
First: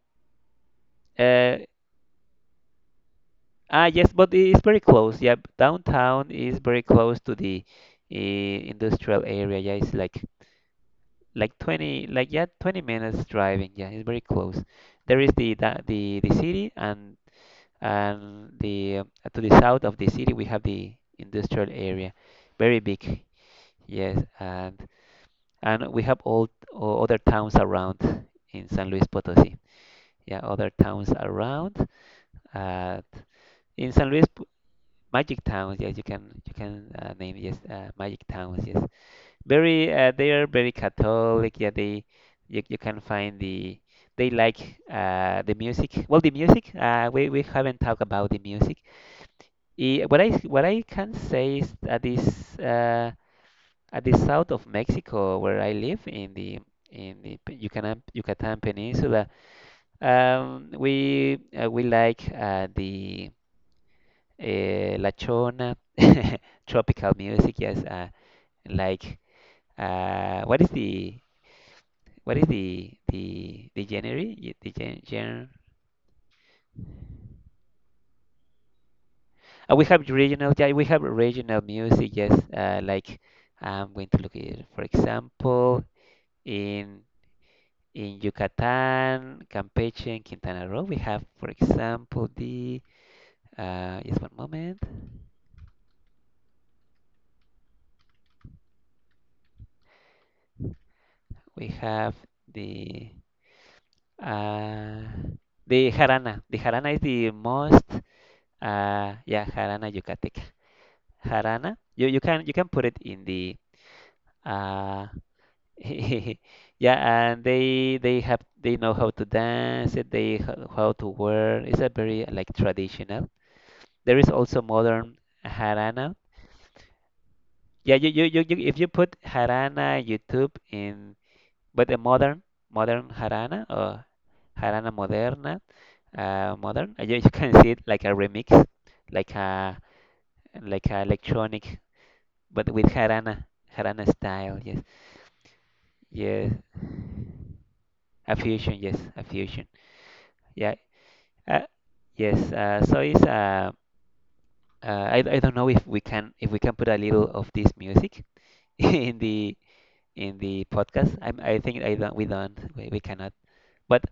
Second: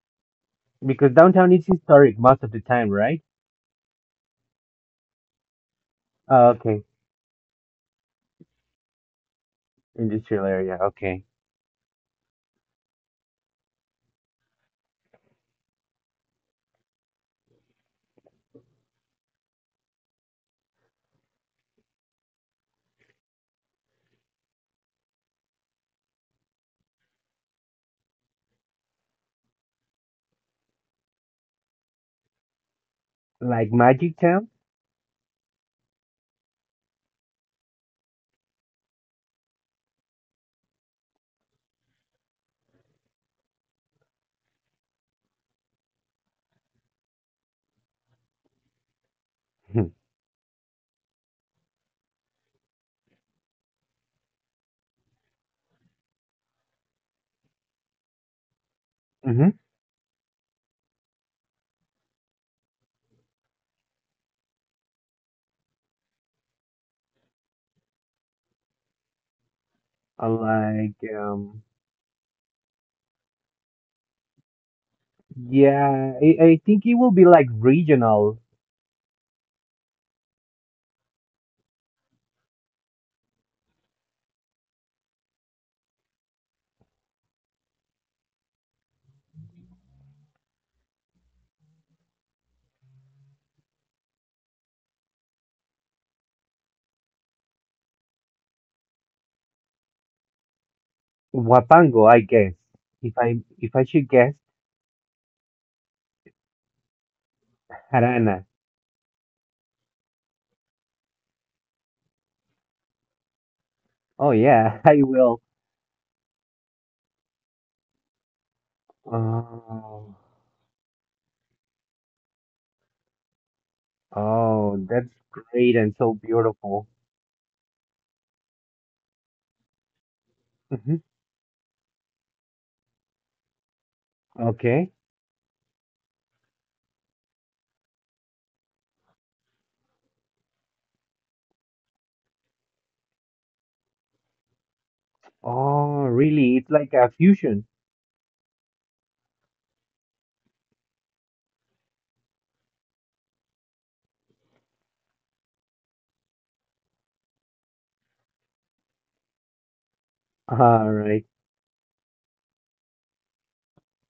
because downtown
uh
is historic most of the time, right?
ah yes, but it's very close. Yeah, downtown
Oh,
is very
okay,
close to the industrial area. Yeah, it's
industrial area. Okay,
like 20 like, yeah, 20 minutes driving. Yeah, it's very close. There is the city and the to the south of the city we have the industrial area, very big. Yes, and we have all other towns around in San Luis Potosí. Yeah, other towns around. Uh,
like
in San
Magic
Luis,
Town.
magic towns. Yes, you can name, yes, magic towns. Yes, very they are very Catholic. Yeah, they you can find the they like the music. Well, the music we haven't talked about the music. I, what I what I can say is that this. At the south of Mexico where I live in the Yucatan Peninsula.
Mm-hmm.
We we like the La Chona tropical music. Yes, like uh, what is
Like
the what is the genre? Genre?
yeah, I think it will be like regional.
We have regional. Yeah, we have regional music. Yes, like I'm going to look at it. For example, in in Yucatan, Campeche, and Quintana Roo, we have, for example, the just one moment. We
Wapango,
have
I guess.
the
If I should guess,
uh, the jarana. The jarana is the most
Harana.
yeah, jarana yucateca. Jarana. You can put it in the
Oh yeah, I
uh,
will.
yeah, and they have they know how to dance
Oh,
it. How to wear. It's a very like traditional. There is also
oh, that's
modern
great and
jarana.
so beautiful.
Yeah, you, if you put Jarana YouTube
Mhm.
in, but a modern, modern Jarana or Jarana
Okay.
Moderna, modern, you, you can see it like a remix, like a like a electronic, but with Jarana, Jarana style. Yes,
Oh,
yes,
really? It's like a fusion.
a fusion. Yes, a fusion. Yeah, uh, yes. So it's I don't know if we can put a little of this music in the in the
All
podcast.
right.
I think I don't we cannot. But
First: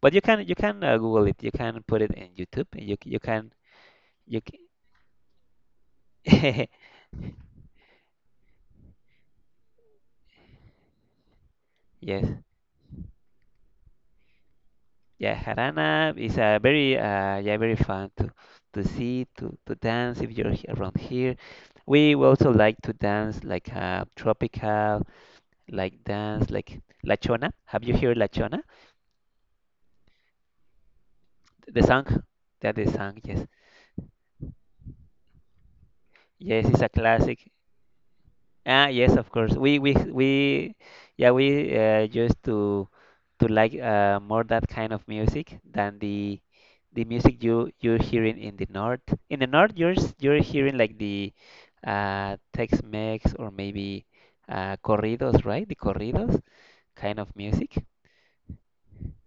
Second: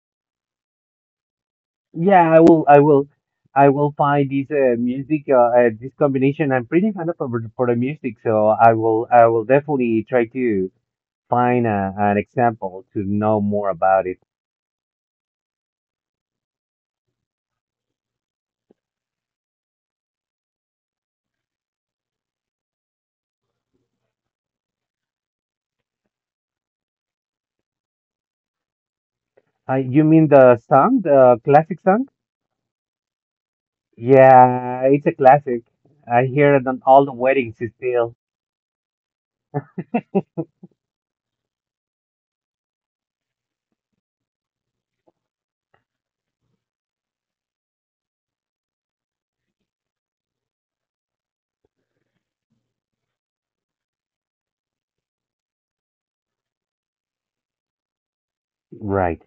But you can Google it. You can put it in
Yeah, I will.
YouTube.
I will.
You can
I will find
you
this
can,
music, this combination. I'm pretty fan of for the music, so I will. I will definitely try to find a, an
yes,
example to know more about it.
yeah, Harana is a very yeah, very fun to see to dance if around here. We will also like to dance like tropical like dance like La Chona. Have you heard La Chona?
You mean the song, the classic
The
song?
song, that the song, yes.
Yeah, it's a classic. I hear
Yes,
it
it's
on
a
all the
classic.
weddings still.
Ah, yes, of course. We yeah, we used to like more that kind of music than the music you you're hearing in the north. In the north, you're hearing like the Tex-Mex or maybe corridos, right? The corridos kind of music.
Right,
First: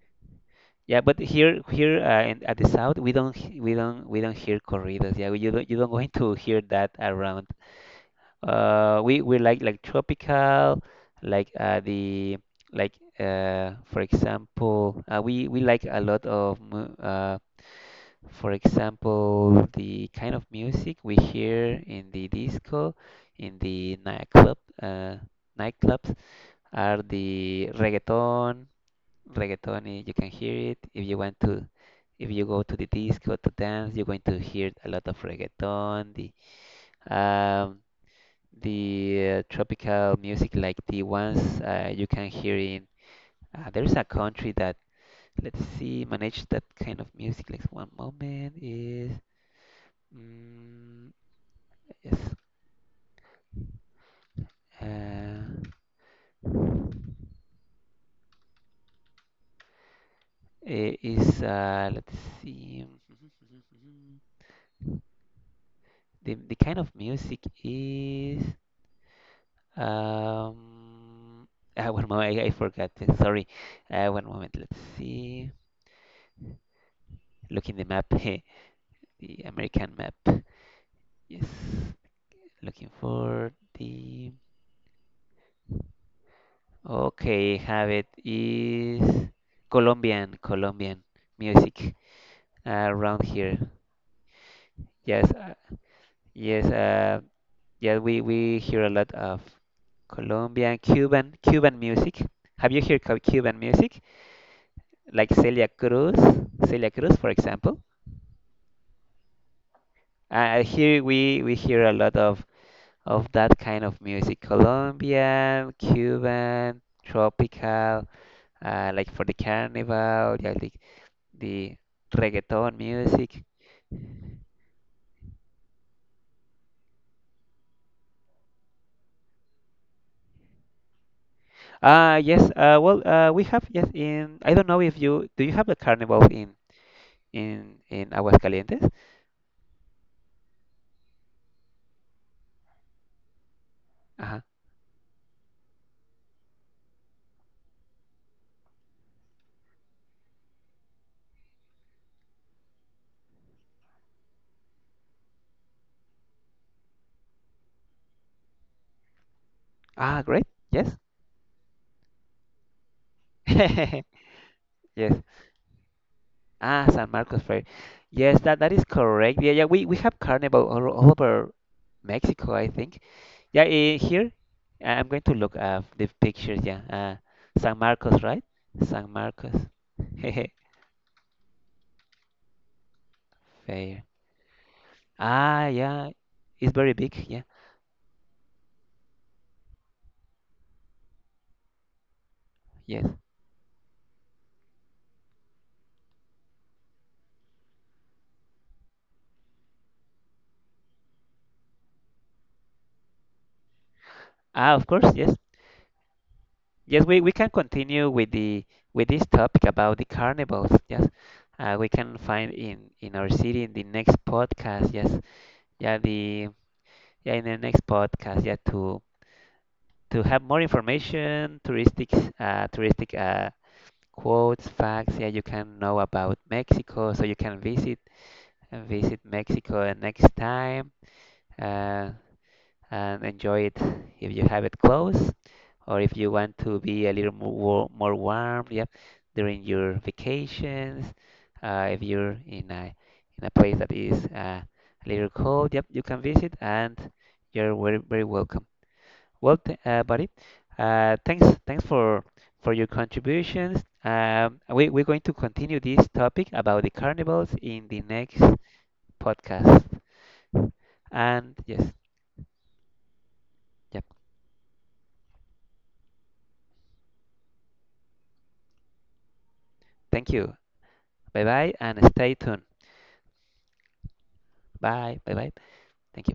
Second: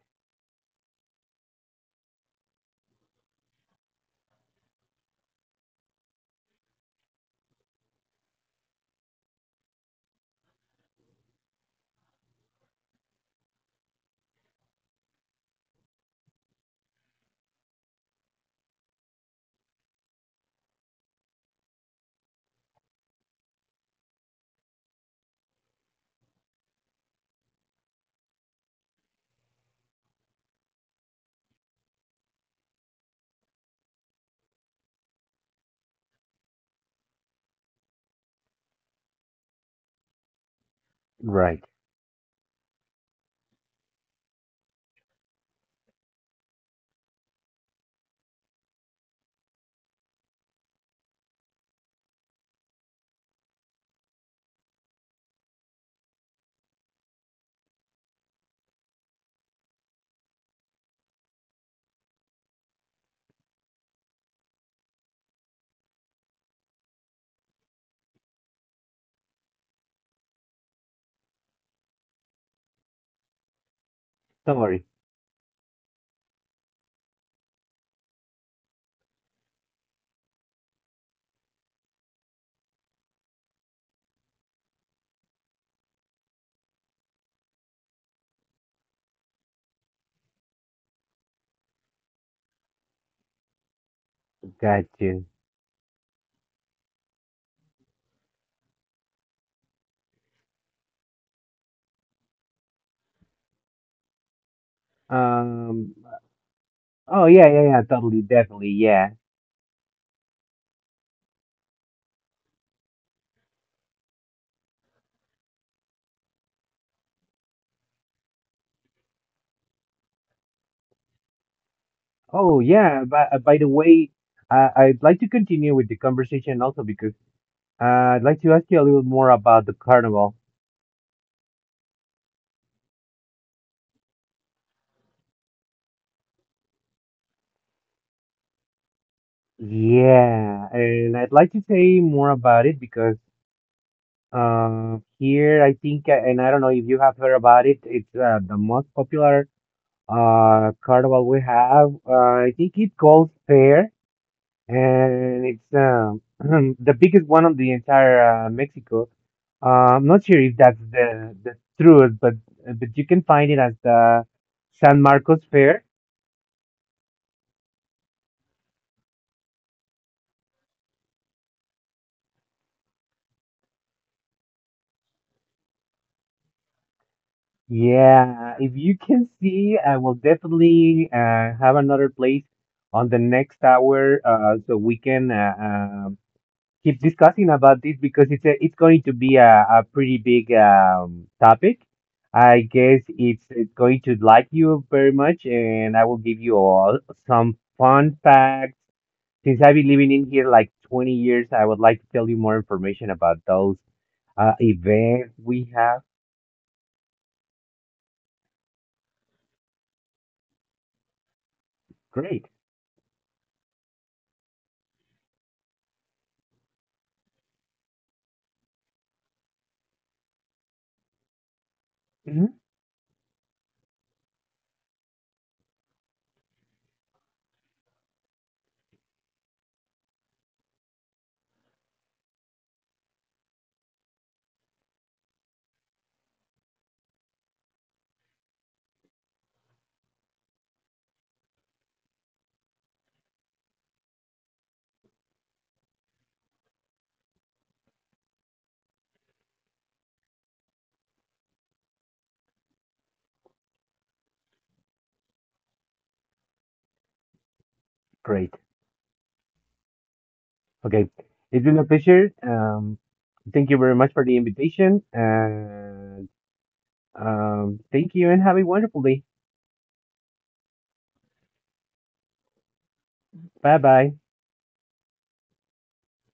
Yeah, but here here in, at the south, we don't, we don't hear corridos. Yeah, you don't going to hear that around. We like tropical, like the like for example, we like a lot of for example, the kind of music we hear in the disco, in the nightclub, uh, nightclubs are the reggaeton. Reggaeton, you can hear it if you want to. If you go to the disco to dance, you're going to hear a lot of reggaeton. Um, the tropical music like the ones
right.
you can hear in there is a country that let's see manage that kind of music like one moment is mm, yes uh, I- is let's see the kind of music is um ah, one moment, I forgot, sorry. One moment,
Don't
let's
worry.
see, look in the map the American map, yes, looking for the. Okay, have it. Is Colombian, Colombian music around here.
Got you.
Yes, yes, uh, yes. We hear a lot of Colombian, Cuban, Cuban music. Have you heard Cuban music? Like Celia
Um.
Cruz, Celia
Oh
Cruz,
yeah,
for
yeah, yeah.
example.
Totally, definitely, yeah.
Here we hear a lot of that kind of music. Colombian, Cuban, tropical. Like for the carnival, yeah, like the
Oh
reggaeton
yeah. By
music.
the way, I'd like to continue with the conversation also because uh, I'd like to ask you a little more about the carnival.
Yes, well, we have, yes, in, I don't know if you, do you have a carnival in, in Aguascalientes?
Yeah, and I'd like to say more about it because
Uh-huh.
here I think, and I don't know if you have heard about it. It's the most popular carnival we have. I think it called Fair, and it's the biggest one of the entire Mexico. I'm not
Ah,
sure
great,
if that's
yes.
the truth, but you can find it as the San
Yes.
Marcos Fair.
Ah, San Marcos Fair. That is correct. Yeah, yeah, we have carnival all over Mexico, I think. Yeah, here, I'm going to look up the pictures, yeah. San Marcos, right?
Yeah, if you
San
can
Marcos.
see, I will definitely have another place on the next
Fair.
hour, so we can
Ah, yeah, it's very
keep
big. Yeah,
discussing about this because it's a, it's going to be a pretty big topic. I guess
yes.
it's going to like you very much, and I will give you all some fun facts. Since I've been living in here like 20 years, I would like to tell you more information about those
Ah, of course,
events
yes.
we have.
Yes, we can continue with the with this topic about the carnivals. Yes, we can
Great.
find in our city in the next podcast. Yes, yeah, the, yeah, in the next podcast. Yeah, to have more information, touristic
Mhm.
touristic quotes, facts. Yeah, you can know about Mexico, so you can visit and visit Mexico next time. Uh, and enjoy it if you have it close or if you want to be a little more, more warm, yep, during your vacations. If you're in a place that is a little cold, yep, you can visit and you're very, very welcome. Well, th buddy, thanks for your contributions. We're going to continue this topic about the carnivals in the next
Great.
podcast.
Okay.
And
It's been a
yes,
pleasure. Thank you very
yep,
much for the invitation. And thank you and have a wonderful day.
thank you. Bye bye and stay tuned.
Bye bye.
Bye. Bye bye. Thank you.